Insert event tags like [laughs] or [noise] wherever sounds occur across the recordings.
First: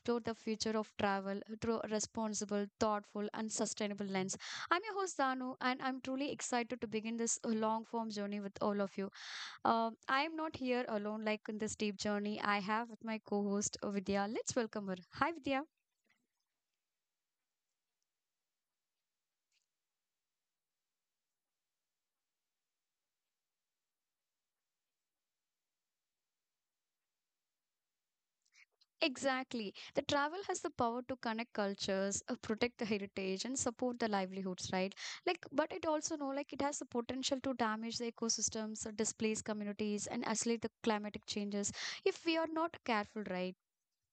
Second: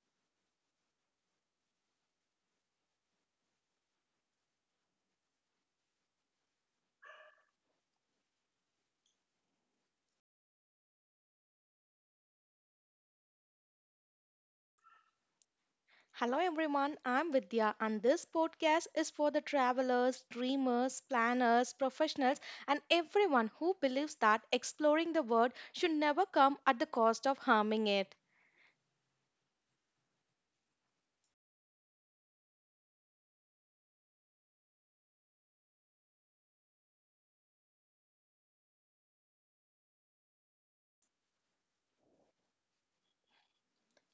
explore the future of travel through a responsible, thoughtful, and sustainable lens. I'm your host, Danu, and I'm truly excited to begin this long form journey with all of you. I am not here alone, like in this deep journey. I have with my co host, Vidya. Let's welcome her. Hi, Vidya. Hello everyone, I'm Vidya and this podcast is for the travelers, dreamers, planners, professionals and everyone who believes that exploring the world should never come at the cost of harming it. Exactly. The travel has the power to connect cultures, protect the heritage, and support the livelihoods, right? Like, but it also know like it has the potential to damage the ecosystems, displace communities, and accelerate the climatic changes if we are not careful, right?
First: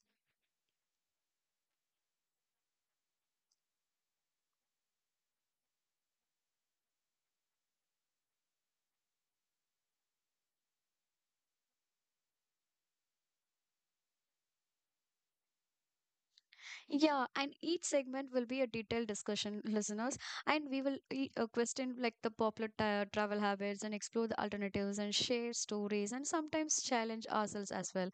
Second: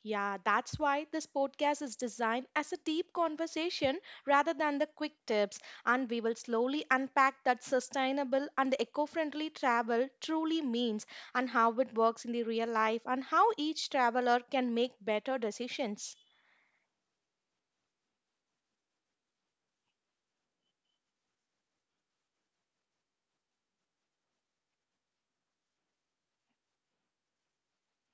Yeah, that's why this podcast is designed as a deep conversation rather than the quick tips and we will slowly unpack that sustainable and eco-friendly travel truly means and how it works in the real life and how each traveler can make better decisions. Yeah, and each segment will be a detailed discussion, listeners, and we will question like the travel habits and explore the alternatives and share stories and sometimes challenge ourselves as well.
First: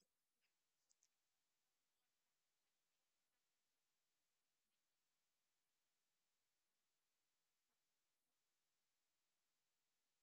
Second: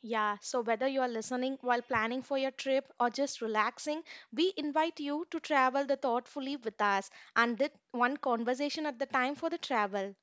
Yeah, so whether you are listening while planning for your trip or just relaxing, we invite you to travel the thoughtfully with us and that one conversation at the time for the travel.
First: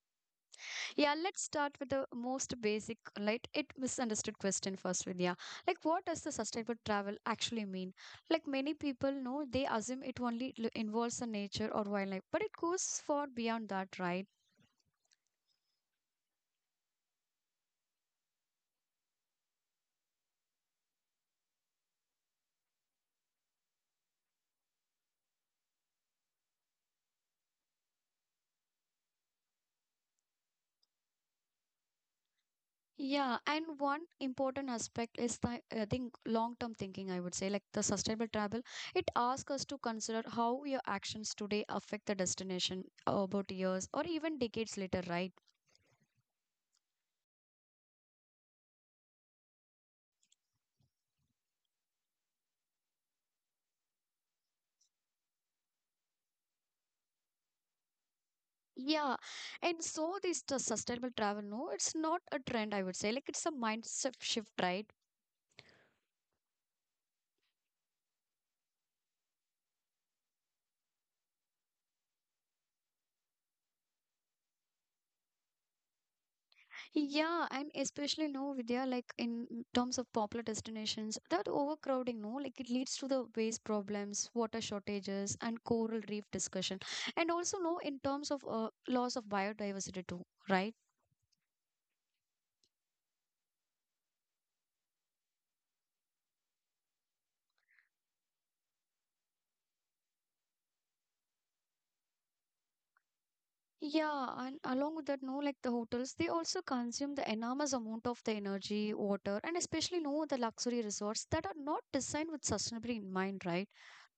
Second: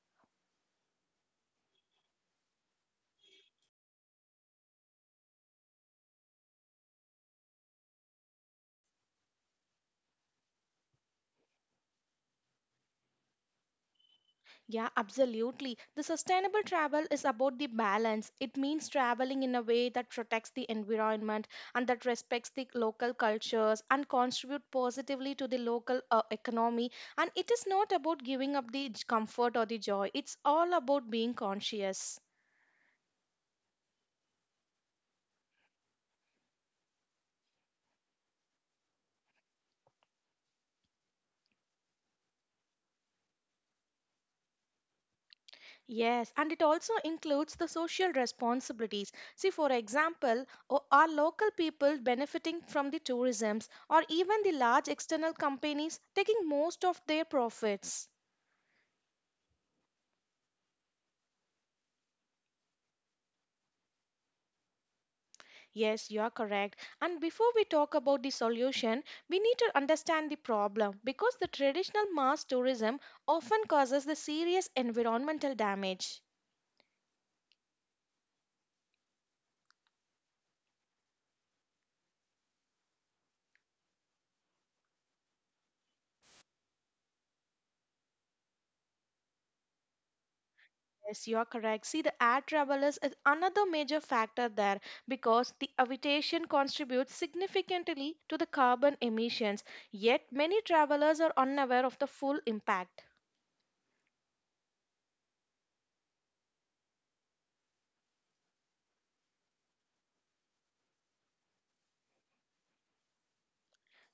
Yeah, let's start with the most basic, like it misunderstood question first, Vidya. Like, what does the sustainable travel actually mean? Like, many people know they assume it involves the nature or wildlife, but it goes far beyond that, right? Yeah, absolutely. The sustainable travel is about the balance. It means traveling in a way that protects the environment and that respects the local cultures and contribute positively to the local economy. And it is not about giving up the comfort or the joy. It's all about being conscious. Yeah, and one important aspect is the I think long-term thinking. I would say, like the sustainable travel, it asks us to consider how your actions today affect the destination about years or even decades later, right? Yes, and it also includes the social responsibilities. See, for example, are local people benefiting from the tourisms or even the large external companies taking most of their profits? Yeah, and so this the sustainable travel, no, it's not a trend, I would say. Like it's a mindset shift, right? Yes, you are correct. And before we talk about the solution, we need to understand the problem because the traditional mass tourism often causes the serious environmental damage. Yeah, and especially no, Vidya, like in terms of popular destinations, that overcrowding, no, like it leads to the waste problems, water shortages, and coral reef discussion, and also no, in terms of loss of biodiversity too, right? Yes, you are correct. See, the air travelers is another major factor there because the aviation contributes significantly to the carbon emissions. Yet, many travelers are unaware of the full impact. Yeah, and along with that, no, like the hotels, they also consume the enormous amount of the energy, water, and especially no the luxury resorts that are not designed with sustainability in mind, right?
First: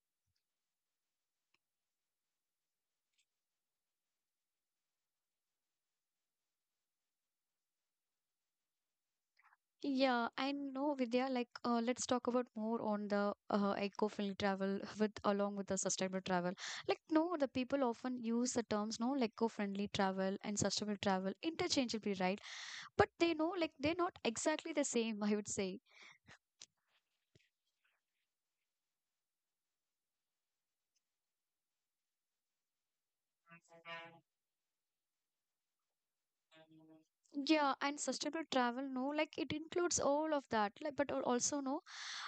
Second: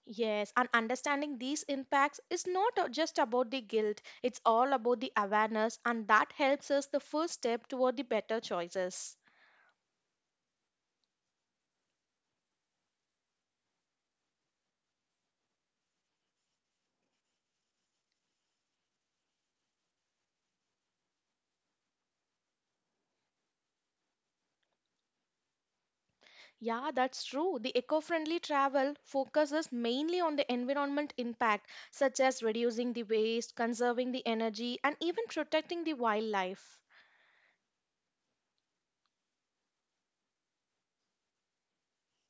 Yes, and understanding these impacts is not just about the guilt, it's all about the awareness, and that helps us the first step toward the better choices. Yeah, I know, Vidya. Like, let's talk about more on the eco-friendly travel [laughs] with along with the sustainable travel. Like, no, the people often use the terms no like eco-friendly travel and sustainable travel interchangeably, right? But they know, like, they're not exactly the same. [laughs] I would say. Yeah, that's true. The eco friendly travel focuses mainly on the environment impact, such as reducing the waste, conserving the energy, and even protecting the wildlife. Yeah, and sustainable travel, no, like it includes all of that, like, but also no,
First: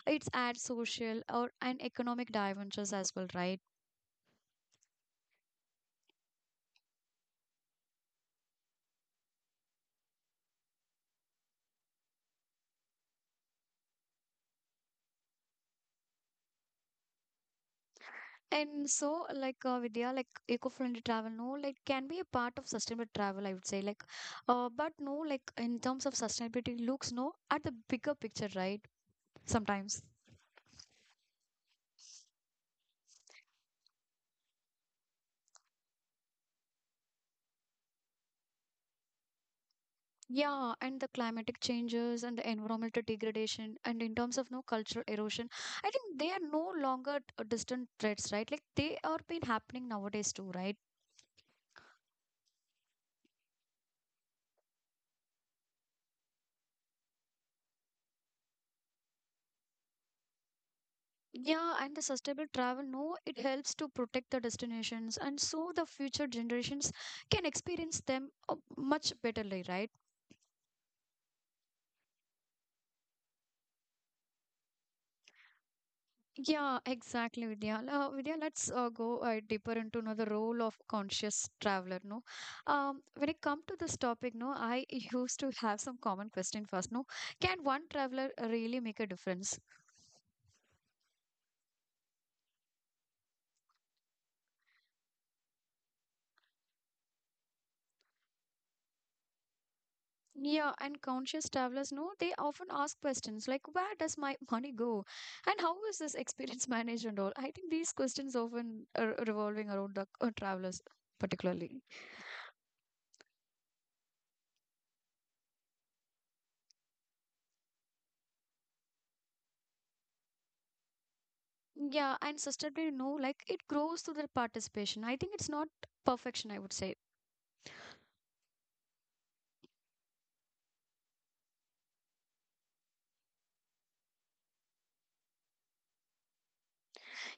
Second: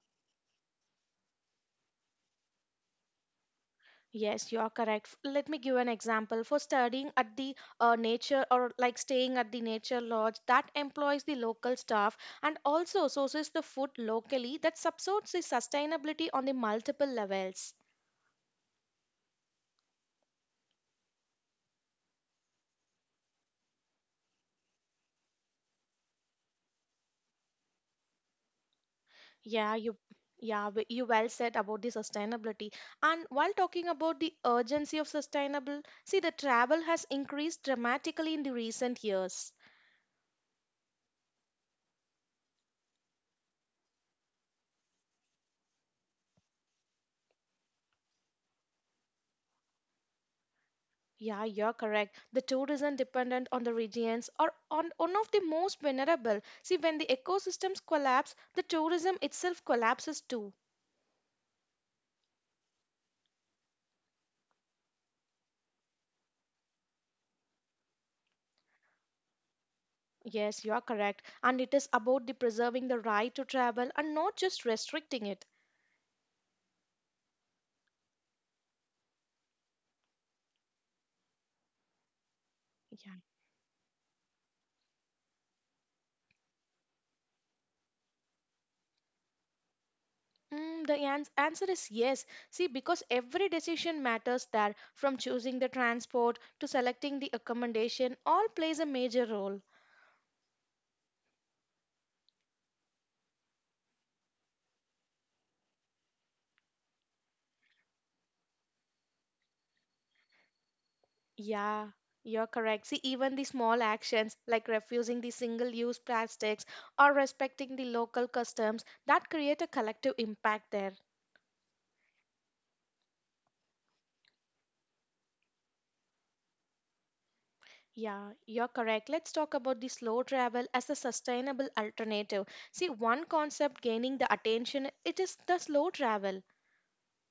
it's add social or and economic dimensions as well, right? Yes, you are correct. Let me give an example. For studying at the nature or like staying at the nature lodge, that employs the local staff and also sources the food locally that supports the sustainability on the multiple levels. And so, like Vidya, like eco-friendly travel, no, like can be a part of sustainable travel, I would say, like, but no, like in terms of sustainability, looks no at the bigger picture, right? Yeah, you Sometimes. yeah, you well said about the sustainability. And while talking about the urgency of sustainable, see the travel has increased dramatically in the recent years. Yeah, and the climatic changes and the environmental degradation, and in terms of no cultural erosion, I think they are no longer distant threats, right? Like they are been happening nowadays too, right? Yeah, you're correct. The tourism dependent on the regions are on one of the most vulnerable. See, when the ecosystems collapse, the tourism itself collapses too. Yeah, and the sustainable travel, no, it helps to protect the destinations, and so the future generations can experience them much betterly, right? Yes, you are correct. And it is about the preserving the right to travel and not just restricting it. Yeah, exactly, Vidya. Vidya, let's go deeper into know, the role of conscious traveler. No, Yeah. when it come to this topic, no, I [laughs] used to have some common question first. No, can one traveler really make a difference? The answer is yes. See, because every decision matters there, from choosing the transport to selecting the accommodation, all plays a major role. Yeah, and conscious travelers, no, they often ask questions like, where does my [laughs] money go? And how is this experience [laughs] managed and all? I think these questions often are revolving around the travelers, particularly. Yeah, you're correct. See, even the small actions like refusing the single-use plastics or respecting the local customs that create a collective impact there. Yeah, and sustainably, no, like it grows through the participation. I think it's not perfection, I would say. Yeah, you're correct. Let's talk about the slow travel as a sustainable alternative. See, one concept gaining the attention, it is the slow travel.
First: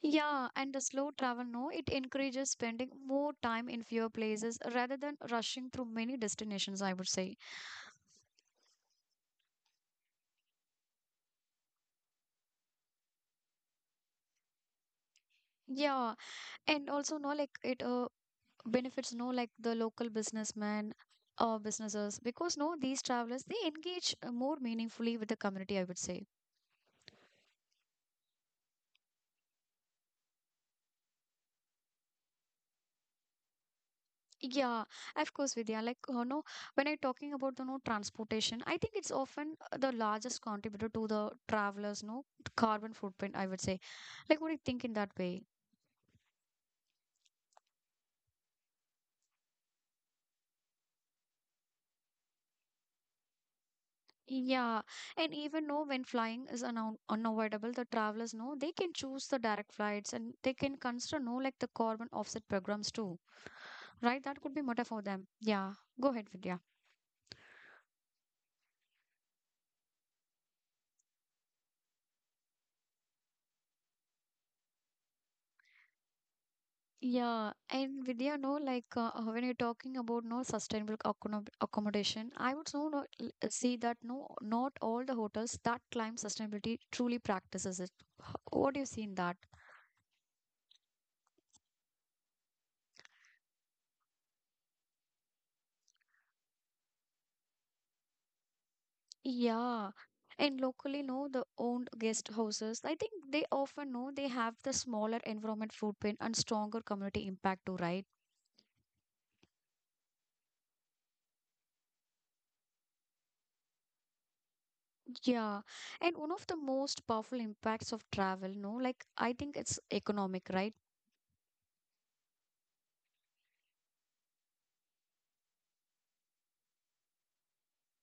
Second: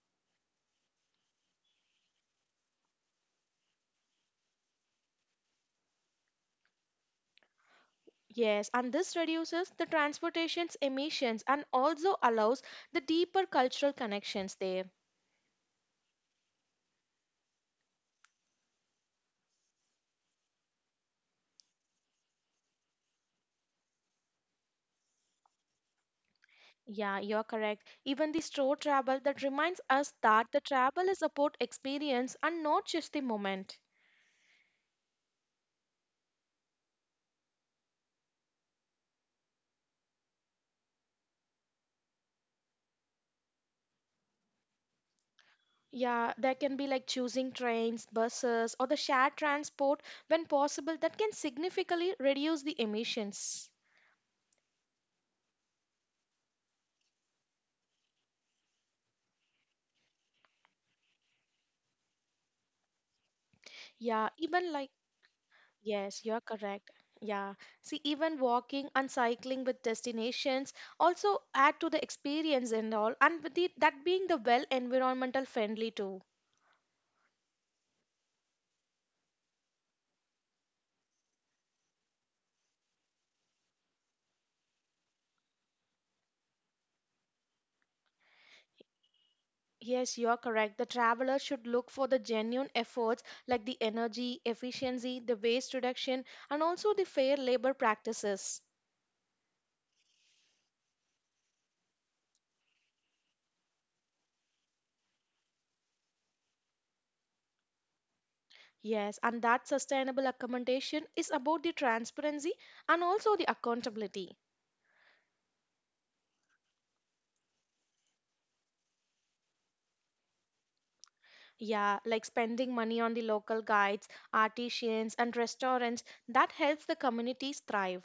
Yeah, and the slow travel, no, it encourages spending more time in fewer places rather than rushing through many destinations, I would say. Yes, and this reduces the transportation's emissions and also allows the deeper cultural connections there. Yeah, and also, no, like it benefits, no, like the local businessmen or businesses because, no, these travelers, they engage more meaningfully with the community, I would say. Yeah, you're correct. Even the straw travel that reminds us that the travel is about experience and not just the moment. Yeah, of course, Vidya. Like, you know, when I'm talking about the no transportation, I think it's often the largest contributor to the travelers, no carbon footprint. I would say, like, what do you think in that way? Yeah, there can be like choosing trains, buses, or the shared transport when possible that can significantly reduce the emissions. Yeah, and even know when flying is uno unavoidable, the travelers know they can choose the direct flights and they can consider no like the carbon offset programs too, right? Yeah, That could be even matter like. for them. Yeah, go Yes, ahead, you're Vidya. correct. Yeah. See, even walking and cycling with destinations also add to the experience and all, and with the, that being the well environmental friendly too. Yeah, and Vidya, no, like when you're talking about no sustainable accommodation, I would so not see that no, not all the hotels that climb sustainability truly practices it. What do you see in that? Yes, you're correct. The traveler should look for the genuine efforts like the energy efficiency, the waste reduction, and also the fair labor practices. Yeah, and locally, no, the owned guest houses, I think they often know they have the smaller environment footprint and stronger community impact too, right? Yes, and that sustainable accommodation is about the transparency and also the accountability. Yeah, and one of the most powerful impacts of travel, no, like I think it's economic, right? Yeah, like spending money on the local guides, artisans, and restaurants that helps the communities thrive.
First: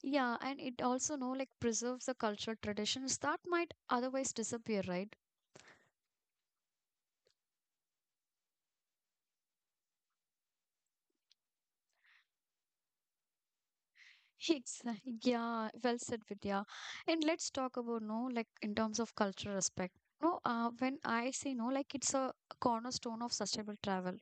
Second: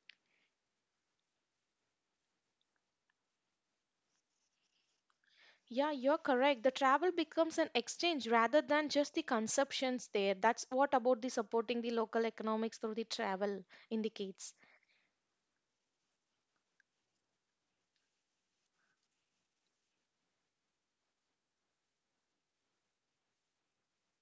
Yeah, and it also know like preserves the cultural traditions that might otherwise disappear, right? Yeah, you're correct. The travel becomes an exchange rather than just the consumptions there. That's what about the supporting the local economics through the travel [laughs] indicates. Exactly. Yeah, well said, Vidya. And let's talk about no like in terms of cultural respect. No, when I say no, like it's a cornerstone of sustainable travel.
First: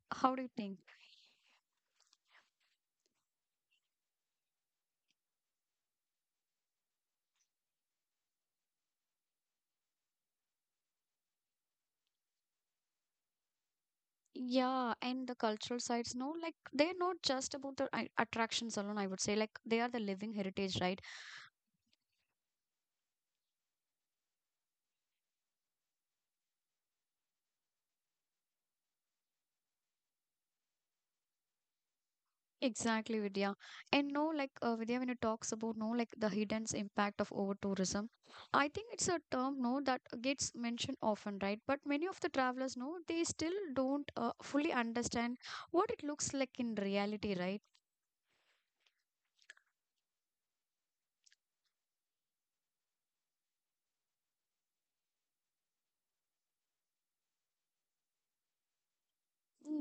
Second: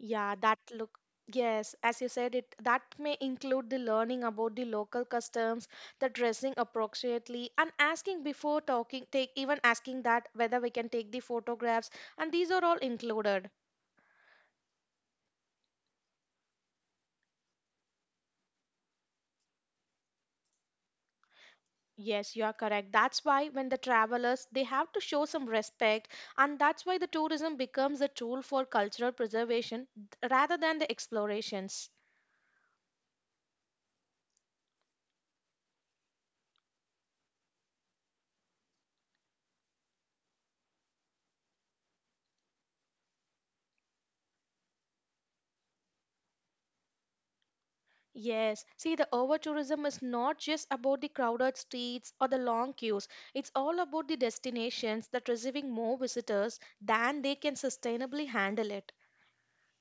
Yeah, How do you that think? look. Yes, as you said, it that may include the learning about the local customs, the dressing appropriately, and asking before talking, take even asking that whether we can take the photographs, and these are all included. Yeah, and the cultural sites, no, like they're not just about the attractions alone, I would say. Like they are the living heritage, right? Yes, you are correct. That's why when the travelers, they have to show some respect, and that's why the tourism becomes a tool for cultural preservation rather than the explorations. Exactly, Vidya. And no, like Vidya, when you talks about no, like the hidden impact of over tourism, I think it's a term no that gets mentioned often, right? But many of the travelers know they still don't fully understand what it looks like in reality, right? Yes, see, the over tourism is not just about the crowded streets or the long queues. It's all about the destinations that receiving more visitors than they can sustainably handle it.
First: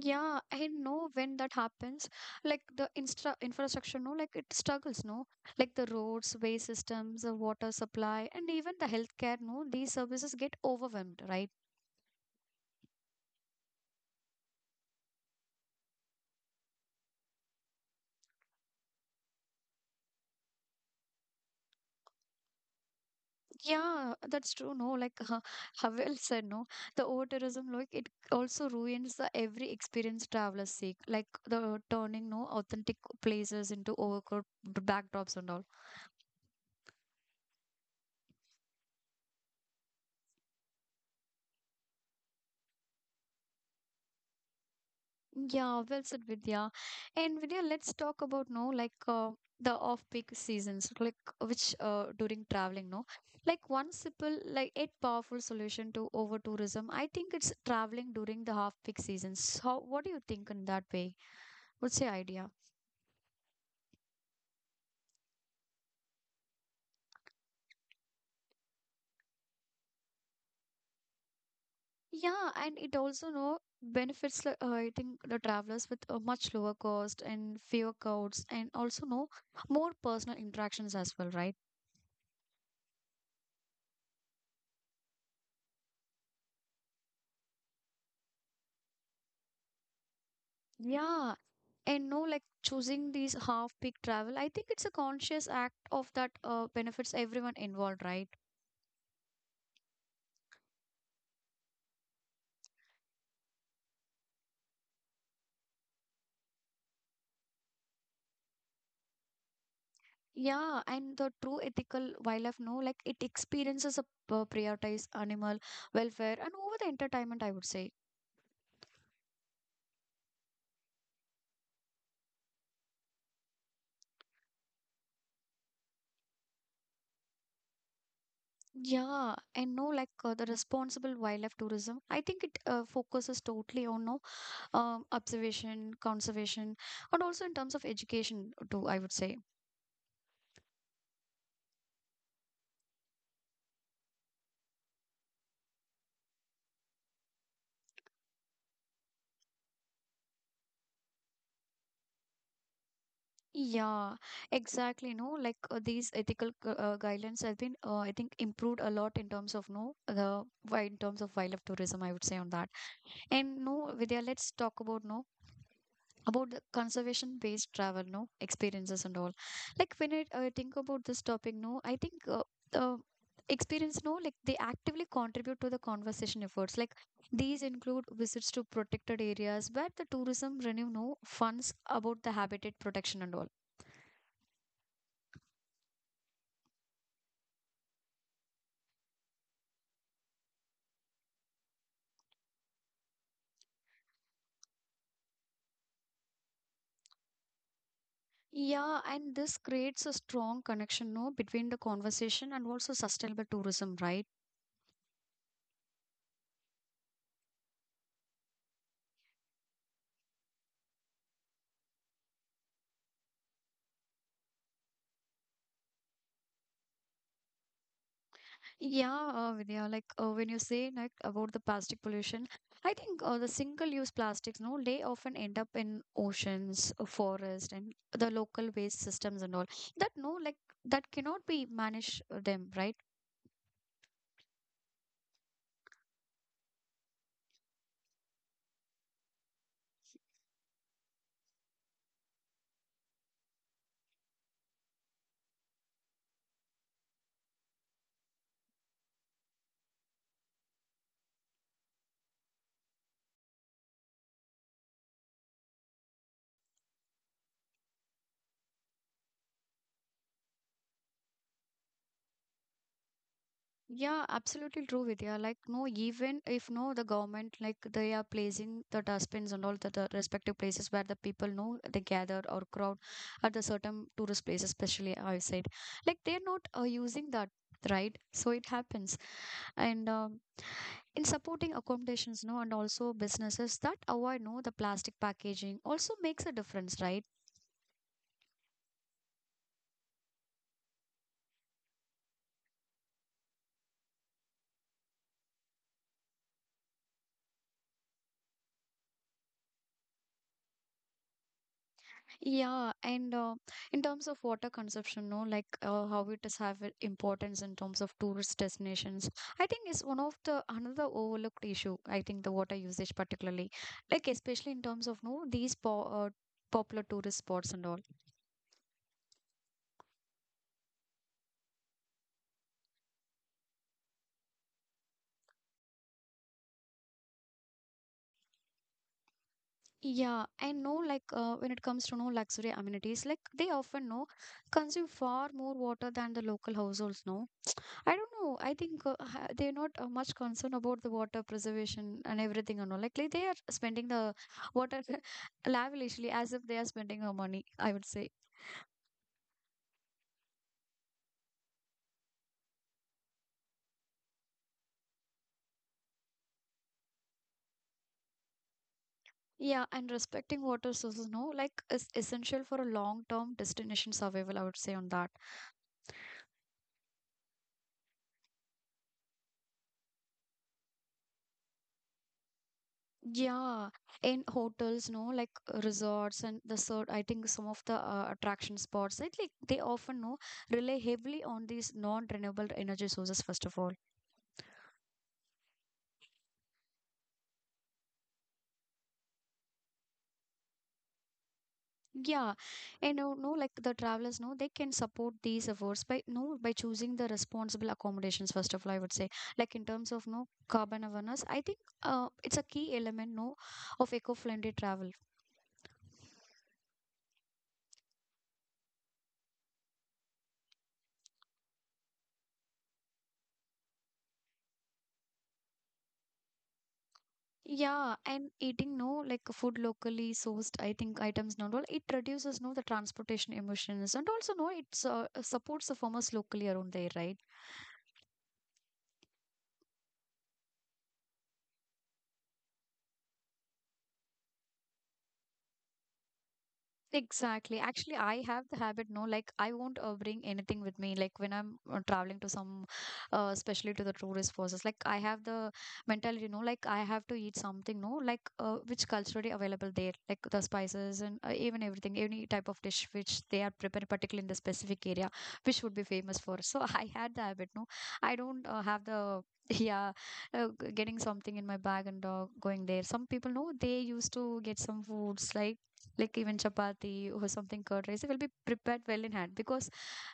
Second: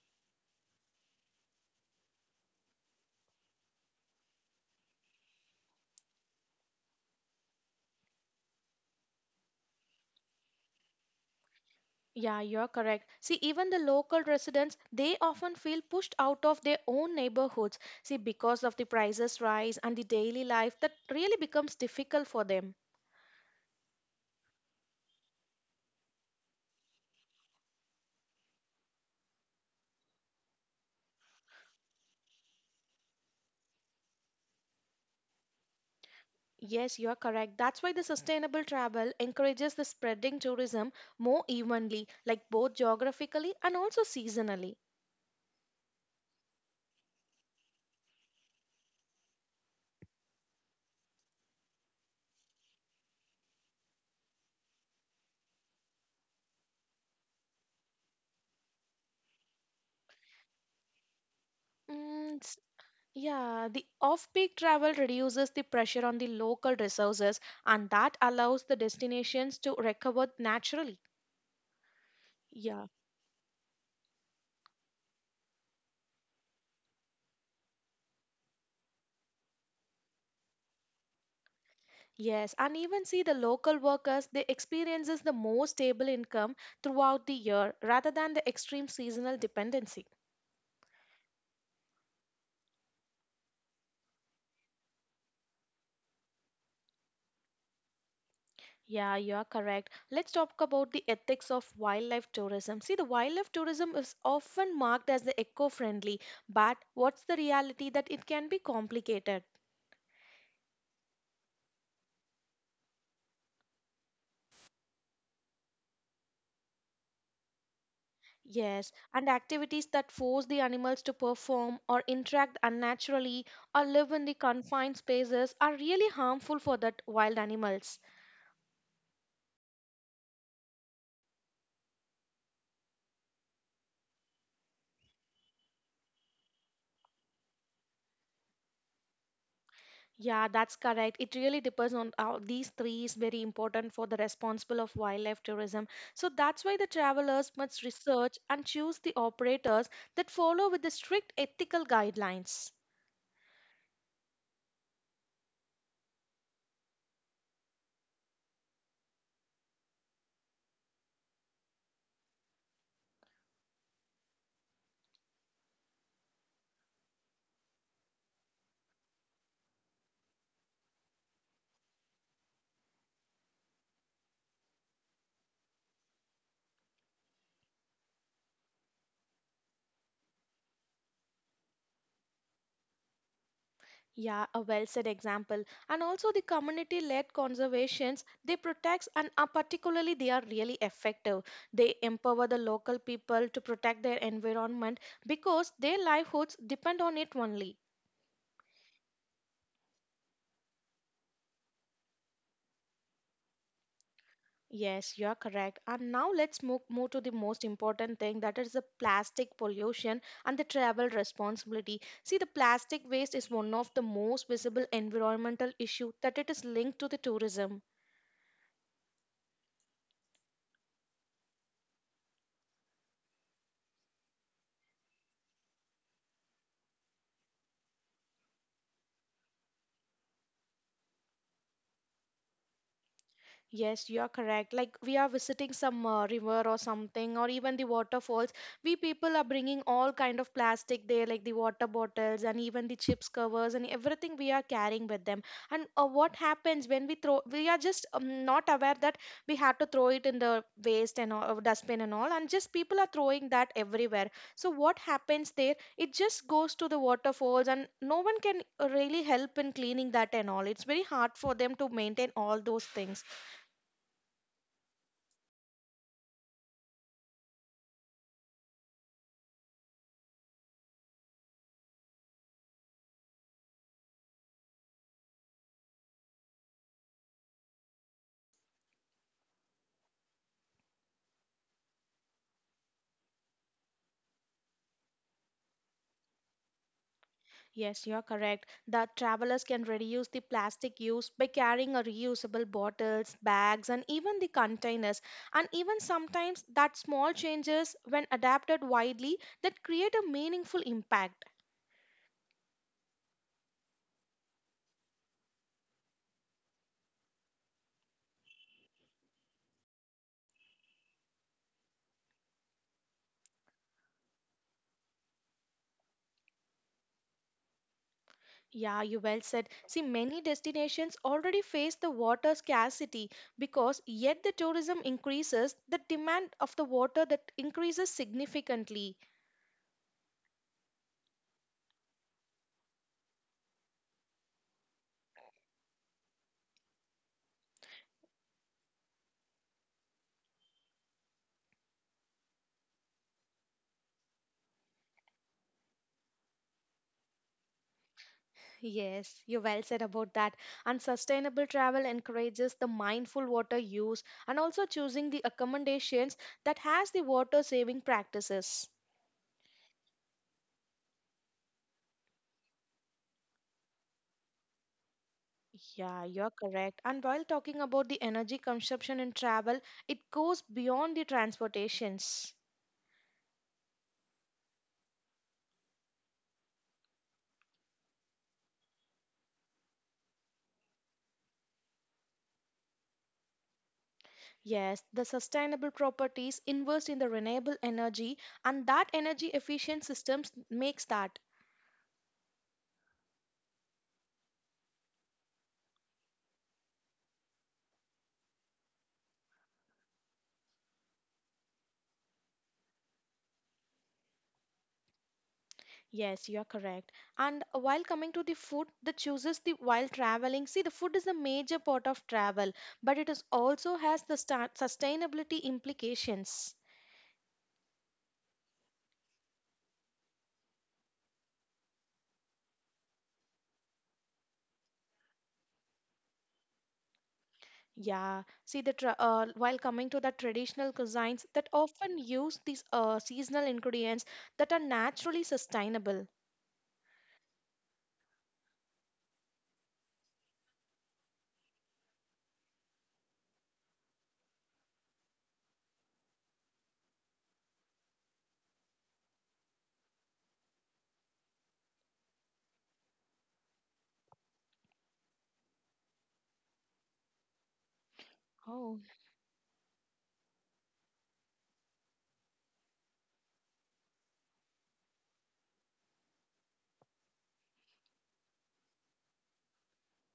Yeah, I know when that happens, like the instra infrastructure, no, like it struggles, no, like the roads, way systems, the water supply, and even the healthcare, no, these services get overwhelmed, right? Yeah, you're correct. See, even the local residents, they often feel pushed out of their own neighborhoods. See, because of the prices rise and the daily life that really becomes difficult for them. Yeah, that's true. No, like [laughs] Havel said, no, the over tourism, like it also ruins the every experience travelers seek, like the turning no authentic places into overcoat backdrops and all. Yes, you're correct. That's why the sustainable travel encourages the spreading tourism more evenly, like both geographically and also seasonally. Yeah, well said, Vidya. And Vidya, let's talk about no, like the off-peak seasons, like which during traveling, no, like one simple, like yet powerful solution to over tourism. I think it's traveling during the half-peak seasons. How? What do you think in that way? What's your Mm, idea? s- yeah, the off-peak travel reduces the pressure on the local resources and that allows the destinations to recover naturally. Yeah, and Yeah. it also know benefits like, I think the travelers with a much lower cost and fewer crowds and also know more personal interactions as well, right? Yes, and even see the local workers, they experiences the more stable income throughout the year rather than the extreme seasonal dependency. Yeah. And no like choosing these half peak travel, I think it's a conscious act of that benefits everyone involved, right? Yeah, you are correct. Let's talk about the ethics of wildlife tourism. See, the wildlife tourism is often marked as the eco-friendly, but what's the reality that it can be complicated? Yeah, and the true ethical wildlife, no, like it experiences a prioritized animal welfare and over the entertainment, I would say. Yes, and activities that force the animals to perform or interact unnaturally or live in the confined spaces are really harmful for that wild animals. Yeah, and no, like the responsible wildlife tourism, I think it focuses totally on no observation, conservation, and also in terms of education too, I would say. Yeah, that's correct. It really depends on these three is very important for the responsible of wildlife tourism. So that's why the travelers must research and choose the operators that follow with the strict ethical guidelines. Yeah, exactly. No, like these ethical guidelines have been, I think, improved a lot in terms of no, in terms of wildlife tourism, I would say on that. And no, Vidya, let's talk about no about the conservation based travel no experiences and all like when I think about this topic no I think uh, experience no like they actively contribute to the conservation efforts like these include visits to protected areas where the tourism renew no funds about the habitat protection and all. Yeah, a well said example. And also the community-led conservations, they protect and are particularly they are really effective. They empower the local people to protect their environment because their livelihoods depend on it only. Yeah, and this creates a strong connection no between the conservation and also sustainable tourism, right? Yes, you are correct. And now let's move to the most important thing that is the plastic pollution and the travel responsibility. See, the plastic waste is one of the most visible environmental issue that it is linked to the tourism. Yeah, Vidya, like when you say like about the plastic pollution, I think the single-use plastics, no, they often end up in oceans, forest, and the local waste systems and all. That no, like that cannot be managed them, right? Yes, you are correct. Like we are visiting some river or something, or even the waterfalls. We people are bringing all kind of plastic there, like the water bottles and even the chips covers and everything we are carrying with them. And what happens when we throw? We are just not aware that we have to throw it in the waste and all, dustbin and all, and just people are throwing that everywhere. So what happens there? It just goes to the waterfalls, and no one can really help in cleaning that and all. It's very hard for them to maintain all those things. Yeah, absolutely true, Vidya. Like no, even if no, the government like they are placing the dustbins and all the respective places where the people know they gather or crowd at the certain tourist places, especially outside. Like they're not using that, right? So it happens. And in supporting accommodations no and also businesses that avoid no the plastic packaging also makes a difference, right? Yes, you're correct. The travelers can reduce the plastic use by carrying a reusable bottles, bags, and even the containers. And even sometimes that small changes, when adapted widely, that create a meaningful impact. Yeah, and in terms of water consumption no like how it is have it importance in terms of tourist destinations, I think is one of the another overlooked issue. I think the water usage particularly, like especially in terms of no these popular tourist spots and all. Yeah, you well said. See, many destinations already face the water scarcity because yet the tourism increases, the demand of the water that increases significantly. Yeah, I know like when it comes to no luxury amenities, like they often know consume far more water than the local households. No, I don't know. I think they're not much concerned about the water preservation and everything and all. Like they are spending the water [laughs] lavishly as if they are spending our money, I would say. Yes, you well said about that. And sustainable travel encourages the mindful water use and also choosing the accommodations that has the water saving practices. Yeah, and respecting water sources, no, like is essential for a long-term destination survival, I would say on that. Yeah, you're correct. And while talking about the energy consumption in travel, it goes beyond the transportations. Yeah, in hotels, no, like resorts and the sort, I think some of the attraction spots, I think they often no rely heavily on these non-renewable energy sources, first of all. Yes, the sustainable properties invest in the renewable energy and that energy efficient systems makes that. Yeah, and no, like the travelers, no, they can support these efforts by no by choosing the responsible accommodations, first of all, I would say, like in terms of no carbon awareness, I think it's a key element, no, of eco-friendly travel. Yes, you are correct. And while coming to the food, the chooses the while traveling. See, the food is the major part of travel, but it is also has the sustainability implications. Yeah, and eating no like food locally sourced, I think items not all. It reduces no the transportation emissions and also no it's supports the farmers locally around there, right? Yeah, see the while coming to the traditional cuisines that often use these seasonal ingredients that are naturally sustainable. Exactly. Actually, I have the habit, no, like I won't bring anything with me. Like when I'm traveling to some, especially to the tourist places, like I have the mentality, no, like I have to eat something, no, like which culturally available there, like the spices and even everything, any type of dish which they are preparing, particularly in the specific area, which would be famous for. So [laughs] I had the habit, no, I don't Oh, have the. [laughs] Yeah, getting something in my bag and going there. Some people know they used to get some foods like even chapati or something curd rice it will be prepared well in hand because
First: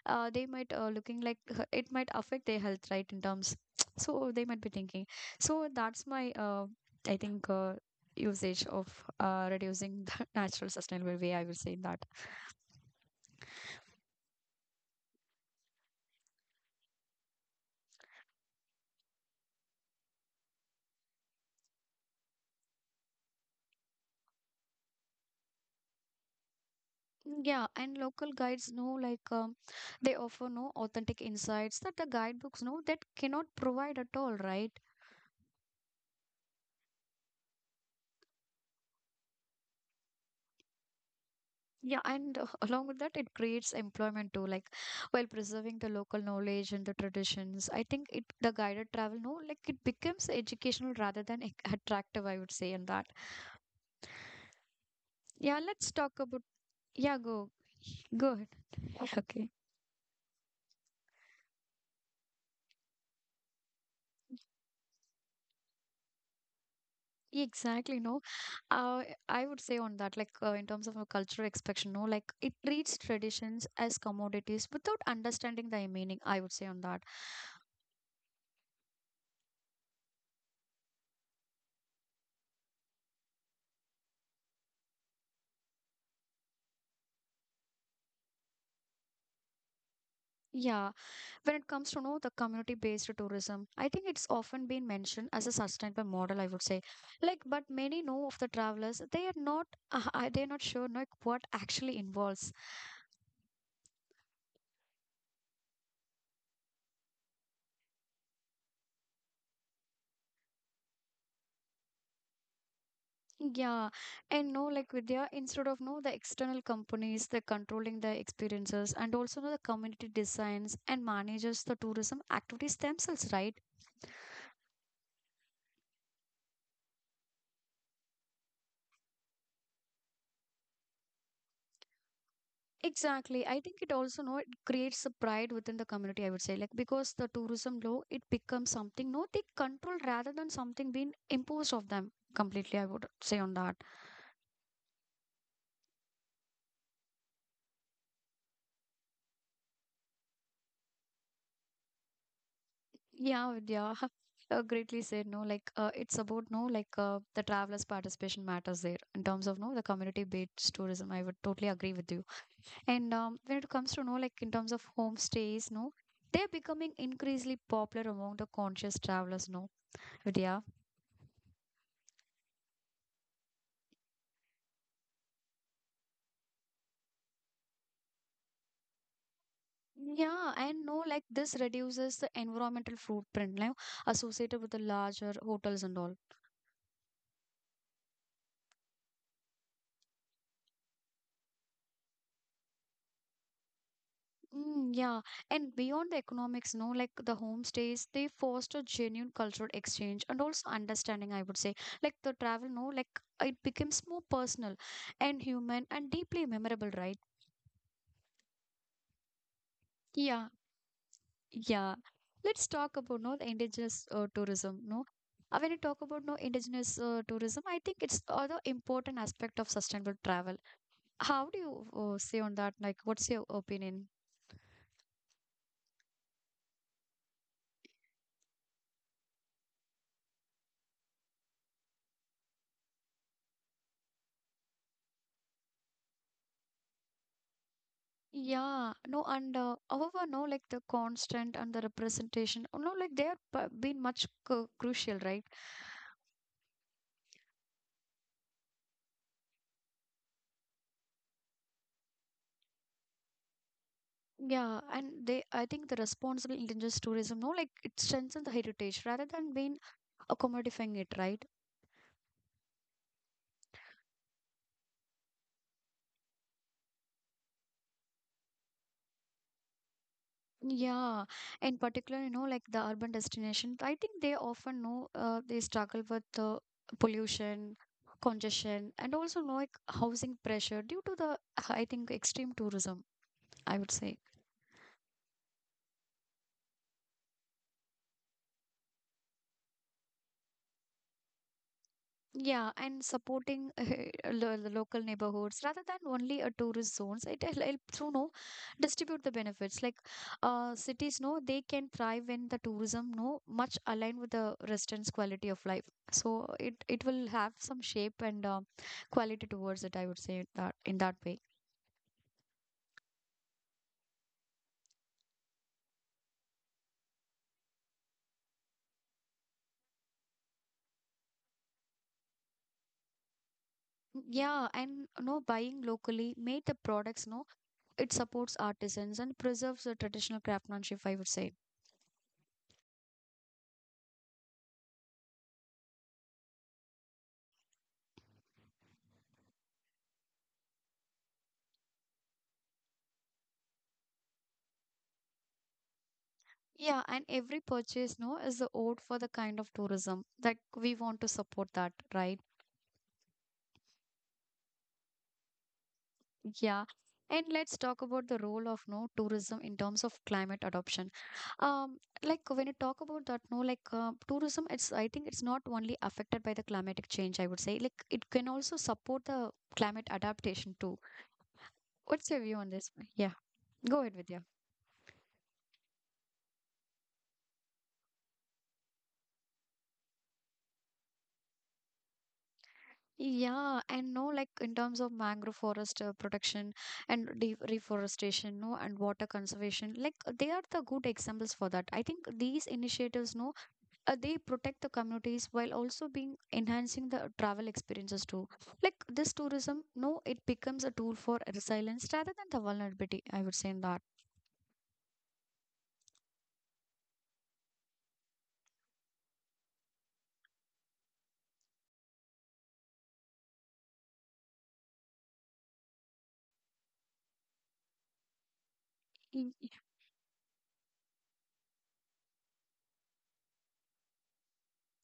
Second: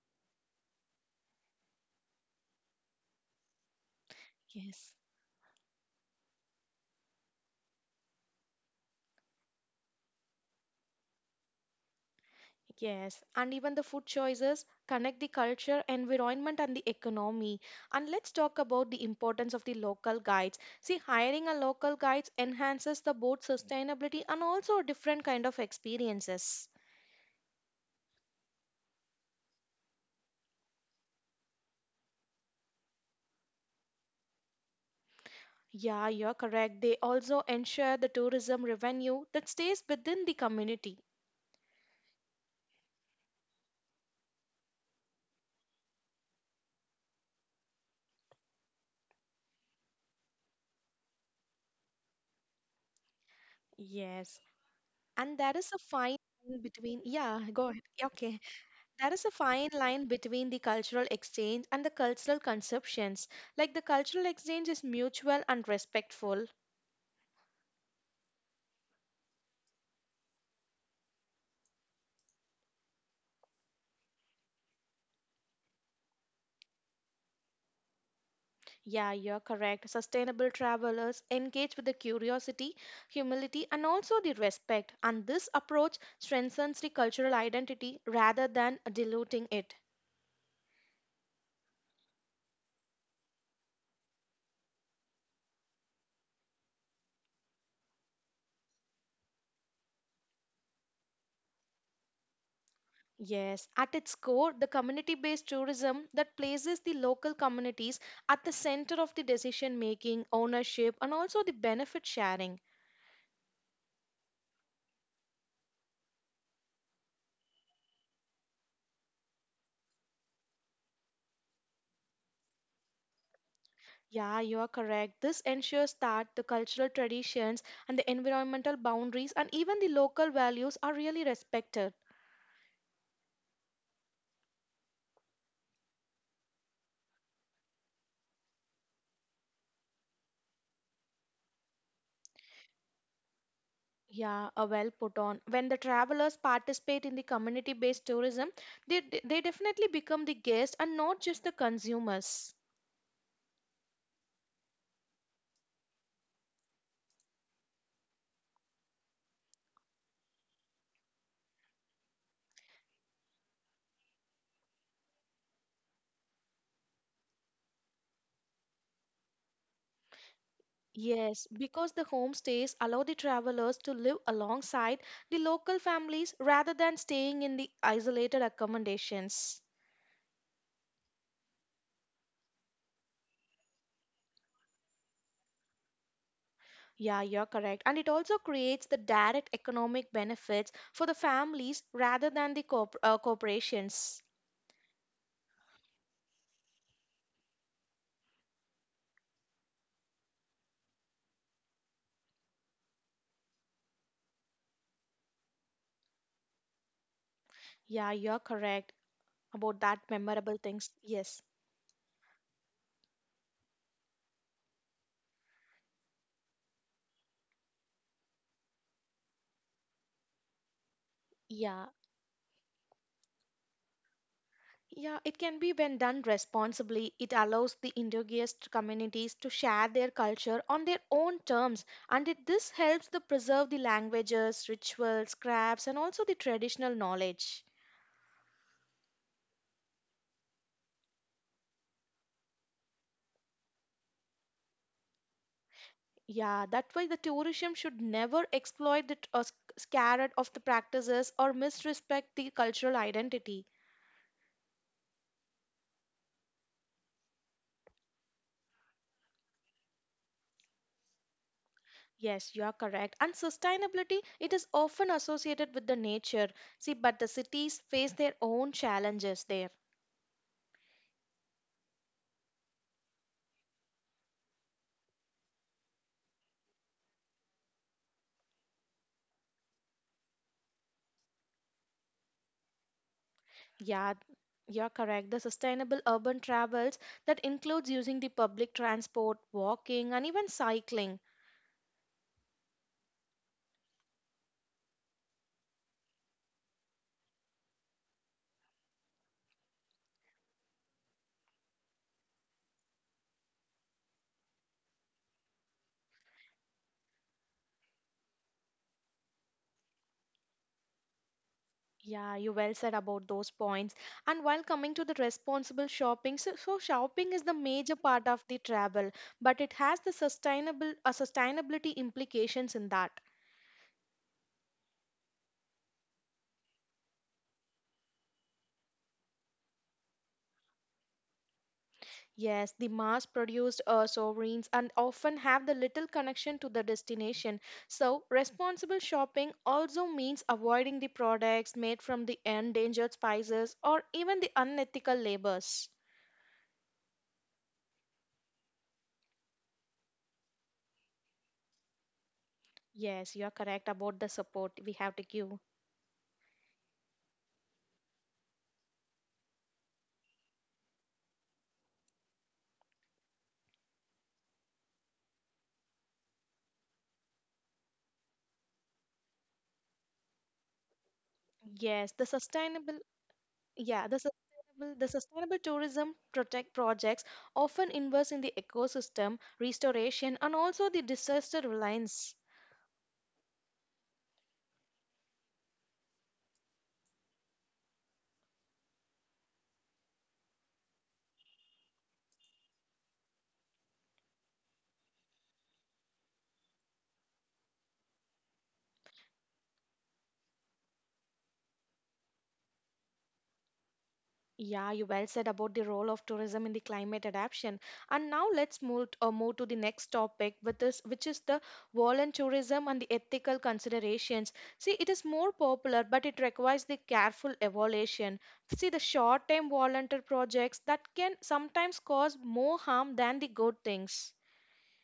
they might looking like it might affect their health right in terms [tsk] so they might be yes. thinking so that's my I think usage of reducing the [laughs] natural sustainable way I will say that. Yes, and even the food choices connect the culture, environment, and the economy. And let's talk about the importance of the local guides. See, hiring a local guides enhances the both sustainability and also different kind of experiences. Yeah, and local guides know like they offer no authentic insights that the guidebooks know that cannot provide at all, right? Yeah, you're correct. They also ensure the tourism revenue that stays within the community. Yeah, and along with that, it creates employment too, like while preserving the local knowledge and the traditions. I think it the guided travel, no, like it becomes educational rather than attractive, I would say, in that. Yes, and there Yeah, is a let's fine talk about. line between. Yeah, Yeah, go go ahead. Yeah, okay. ahead. There [laughs] is a Okay. fine line between the cultural exchange and the cultural conceptions. Like the cultural exchange is mutual and respectful. Exactly, no. Uh, I would say on that, like in terms of a cultural expression, no, like it treats traditions as commodities without understanding the meaning. I would say on that. Yeah, you're correct. Sustainable travelers engage with the curiosity, humility, and also the respect. And this approach strengthens the cultural identity rather than diluting it. Yeah, when it comes to know the community based tourism I think it's often been mentioned as a sustainable model, I would say. Like but many know of the travelers they are not they're not sure like what actually involves. Yes, at its core, the community based tourism that places the local communities at the center of the decision making, ownership, and also the benefit sharing. Yeah, and no like with their instead of no the external companies they're controlling the experiences and also know the community designs and manages the tourism activities themselves, right? Yeah, you are correct. This ensures that the cultural traditions and the environmental boundaries and even the local values are really respected. Exactly. I think it also know it creates a pride within the community, I would say. Like because the tourism law, it becomes something no they control rather than something being imposed of them completely, I would say on that. Yeah, a well put on. When the travelers participate in the community based tourism, they definitely become the guests and not just the consumers. Yeah, Vidya. [laughs] Greatly said no like it's about no like the travelers participation matters there in terms of no the community based tourism I would totally agree with you. And when it comes to no like in terms of homestays no they're becoming increasingly popular among the conscious travelers, no, Vidya. Yes, because the homestays allow the travelers to live alongside the local families rather than staying in the isolated accommodations. Yeah, and no, like this reduces the environmental footprint now associated with the larger hotels and all. Yeah, you're correct. And it also creates the direct economic benefits for the families rather than the corporations. Mm, yeah, and beyond the economics, no, like the homestays, they foster genuine cultural exchange and also understanding, I would say. Like the travel, no, like it becomes more personal and human and deeply memorable, right? Yeah, you're correct about that Yeah, memorable things. Yes. yeah. Let's talk about no the indigenous tourism, no. When you talk about no indigenous tourism, I think it's other important aspect of sustainable travel. How do you Yeah. Say on that? Like, what's your opinion? Yeah, it can be when done responsibly. It allows the indigenous communities to share their culture on their own terms, and this helps to preserve the languages, rituals, crafts, and also the traditional knowledge. Yeah, no, and however, no, like the constant and the representation, oh, no, like they are been much c crucial, right? Yeah, that's why the tourism should never exploit the or scared of the practices or misrespect the cultural identity. Yeah, and they, I think the responsible indigenous tourism, no, like it strengthens the heritage rather than being commodifying it, right? Yes, you are correct. And sustainability, it is often associated with the nature. See, but the cities face their own challenges there. Yeah, in particular, you know, like the urban destination, I think they often know they struggle with the pollution, congestion, and also like housing pressure due to the, I think, extreme tourism, I would Yeah, say. you're correct. The sustainable urban travels that includes using the public transport, walking, and even cycling. Yeah, and supporting [laughs] the local neighborhoods rather than only a tourist zones. It helps to know distribute the benefits. Like cities, no, they can thrive when the tourism, no, much aligned with the residents' quality of life. So it will have some shape and quality towards it. I would say that in that way. Yeah, you well said about those points. And while coming to the responsible shopping, so shopping is the major part of the travel, but it has the sustainable sustainability implications in that. Yeah, and no buying locally made the products. No, it supports artisans and preserves the traditional craftsmanship. I would say. Yes, the mass-produced sovereigns and often have the little connection to the destination. So responsible shopping also means avoiding the products made from the endangered spices or even the unethical labors. Yeah, and every purchase, no, is the ode for the kind of tourism that we want to support that, right? Yes, you are correct about the support we have to give. Yeah. And let's talk about the role of no tourism in terms of climate adoption. Um, like when you talk about that, no, like tourism, it's I think it's not only affected by the climatic change. I would say like it can also support the climate adaptation too. Yes, the What's your view on this? sustainable Yeah, go yeah, ahead, the Vidya. sustainable, the sustainable tourism protect projects often invest in the ecosystem restoration and also the disaster reliance. Yeah, and no, like in terms of mangrove forest protection and de reforestation, no, and water conservation, like they are the good examples for that. I think these initiatives, no, they protect the communities while also being enhancing the travel experiences too. Like this tourism, no, it becomes a tool for resilience rather than the vulnerability, I would say in that. Yeah, you well said about the role of tourism in the climate adaptation. And now let's move to the next topic with this, which is the volunteerism and the ethical considerations. See, it is more popular, but it requires the careful evaluation. See, the short-term volunteer projects that can sometimes cause more harm than the good things.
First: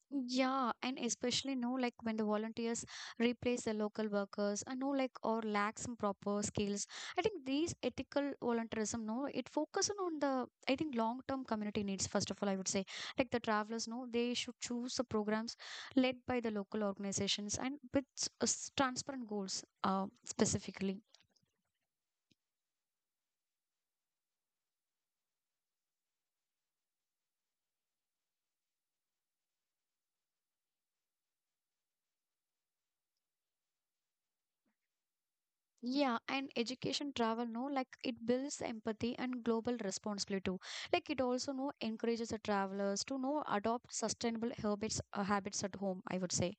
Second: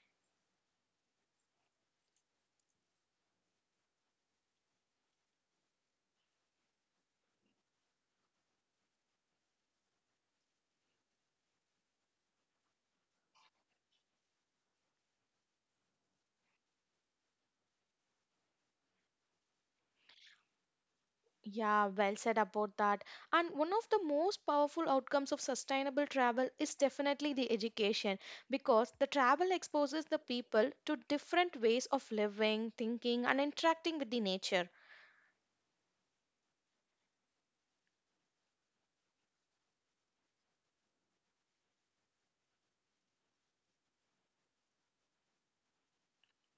Yeah, and especially no like when the volunteers replace the local workers, I know like or lack some proper skills. I think these ethical volunteerism, no, it focuses on the I think long term community needs. First of all, I would say like the travelers, no, they should choose the programs led by the local organizations and with transparent goals, specifically. Yeah, well said about that. And one of the most powerful outcomes of sustainable travel is definitely the education because the travel exposes the people to different ways of living, thinking, and interacting with the nature. Yeah, and education travel, no, like it builds empathy and global responsibility too. Like it also no encourages the travelers to know adopt sustainable habits habits at home, I would say.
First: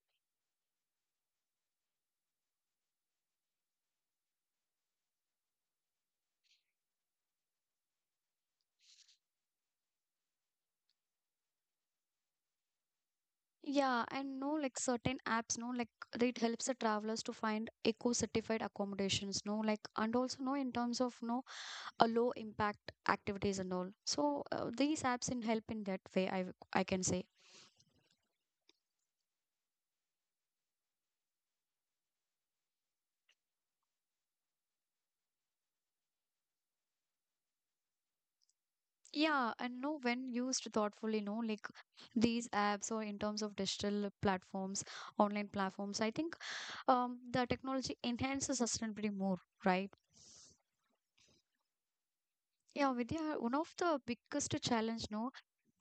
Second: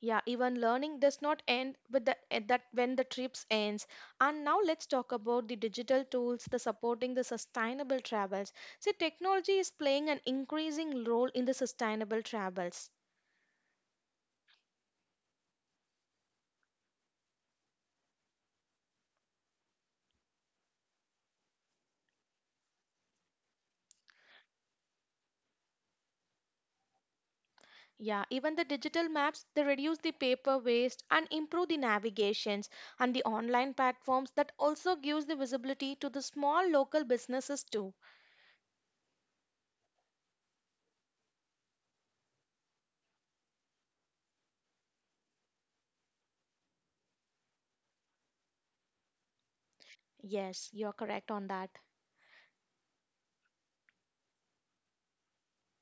Yeah, even learning does not end with the at that when the trips ends. And now let's talk about the digital tools, the supporting the sustainable travels. See, technology is playing an increasing role in the sustainable travels. Yeah, and no, like certain apps, no, like it helps the travelers to find eco-certified accommodations, no, like and also no in terms of no a low impact activities and all. So these apps in help in that way, I can say. Yeah, even the digital maps, they reduce the paper waste and improve the navigations and the online platforms that also gives the visibility to the small local businesses too. Yeah, and no, when used thoughtfully, no, like these apps or in terms of digital platforms online platforms I think the technology enhances sustainability more, right? Yes, you're correct on that. Yeah, Vidya, one of the biggest challenge no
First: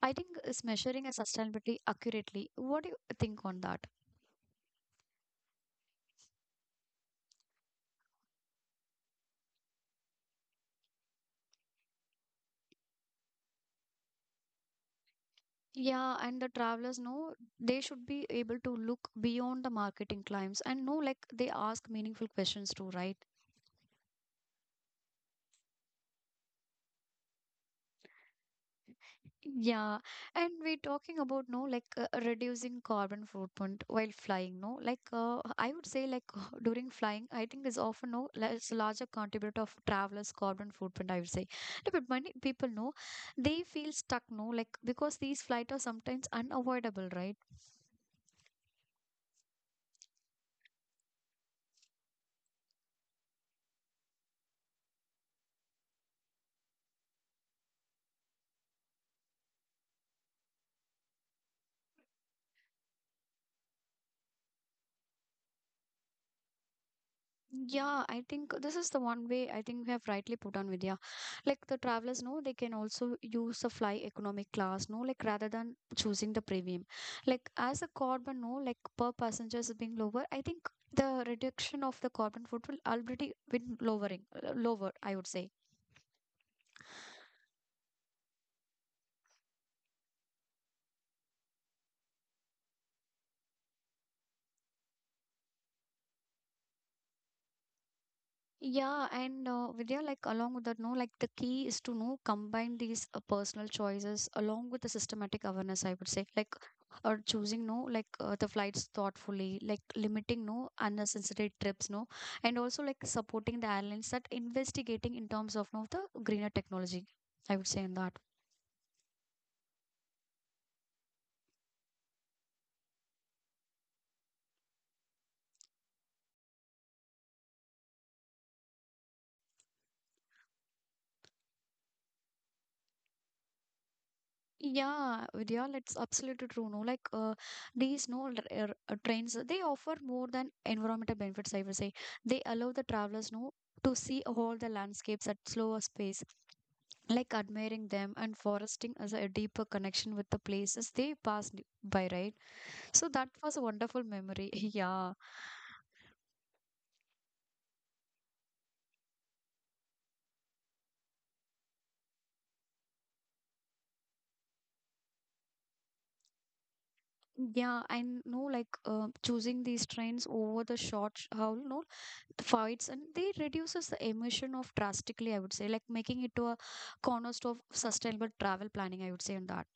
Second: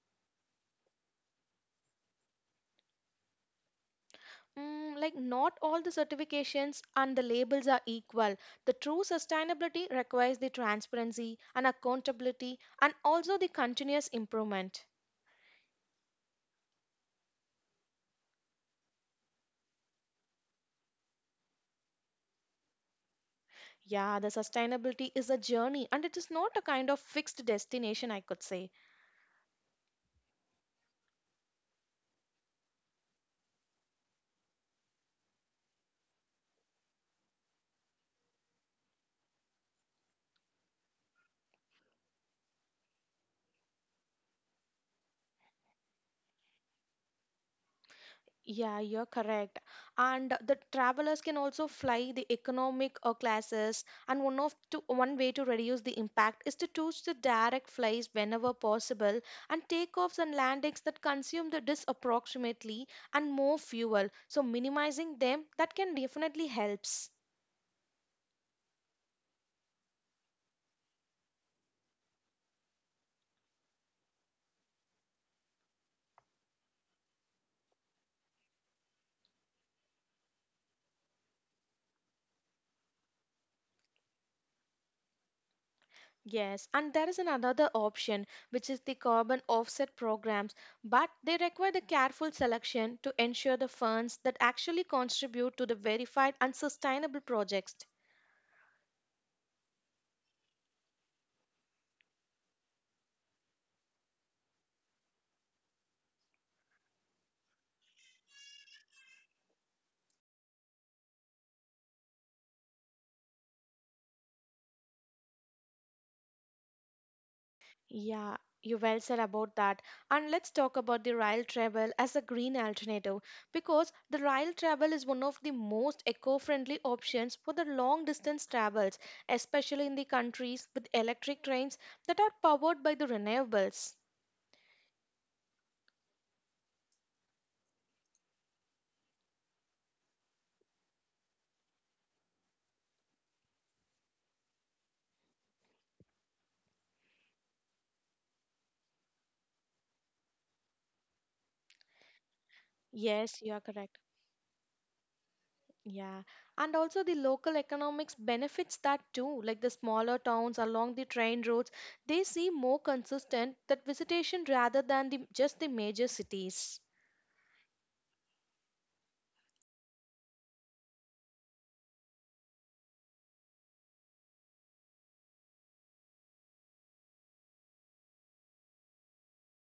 I think is measuring a sustainability accurately. What do you think on that? Mm, like not all the certifications and the labels are equal. The true sustainability requires the transparency and accountability and also the continuous improvement. Yeah, and the travelers know they should be able to look beyond the marketing claims and know like they ask meaningful questions too, right? Yeah, the sustainability is a journey and it is not a kind of fixed destination, I could say. Yeah, and we're talking about no like reducing carbon footprint while flying. No, like I would say like [laughs] during flying, I think is often no less larger contributor of travelers' carbon footprint. I would say, yeah, but many people know they feel stuck. No, like because these flights are sometimes unavoidable, right? Yeah, you're correct. And the travelers can also fly the economic classes. And one way to reduce the impact is to choose the direct flights whenever possible, and takeoffs and landings that consume the dis approximately and more fuel. So minimizing them that can definitely helps. Yeah, I think this is the one way I think we have rightly put on Vidya. Like the travelers know they can also use the fly economic class, no, like rather than choosing the premium. Like as a carbon, no, like per passenger is being lower, I think the reduction of the carbon footprint will already been lowering, lower, I would say. Yes, and there is an another option which is the carbon offset programs, but they require the careful selection to ensure the funds that actually contribute to the verified and sustainable projects. Yeah, and Vidya, like along with that, no, like the key is to know combine these personal choices along with the systematic awareness, I would say, like or choosing no, like the flights thoughtfully, like limiting no unnecessary trips, no, and also like supporting the airlines that investigating in terms of no the greener technology, I would say in that. Yeah, you well said about that. And let's talk about the rail travel as a green alternative because the rail travel is one of the most eco-friendly options for the long distance travels, especially in the countries with electric trains that are powered by the renewables. Yeah, Vidya, that's absolutely true. No, like these no trains, they offer more than environmental benefits. I will say they allow the travelers no to see all the landscapes at slower pace, like admiring them and foresting as a deeper connection with the places they passed by. Right, so that Yes, you was a are correct. wonderful memory. [laughs] Yeah. Yeah, and also the local economics benefits that too. Like the smaller towns along the train routes, they see more consistent that visitation rather than the just the major cities. Yeah, I know like choosing these trains over the short haul, no, fights and they reduces the emission of drastically, I would say, like making it to a cornerstone of sustainable travel planning, I would say on that.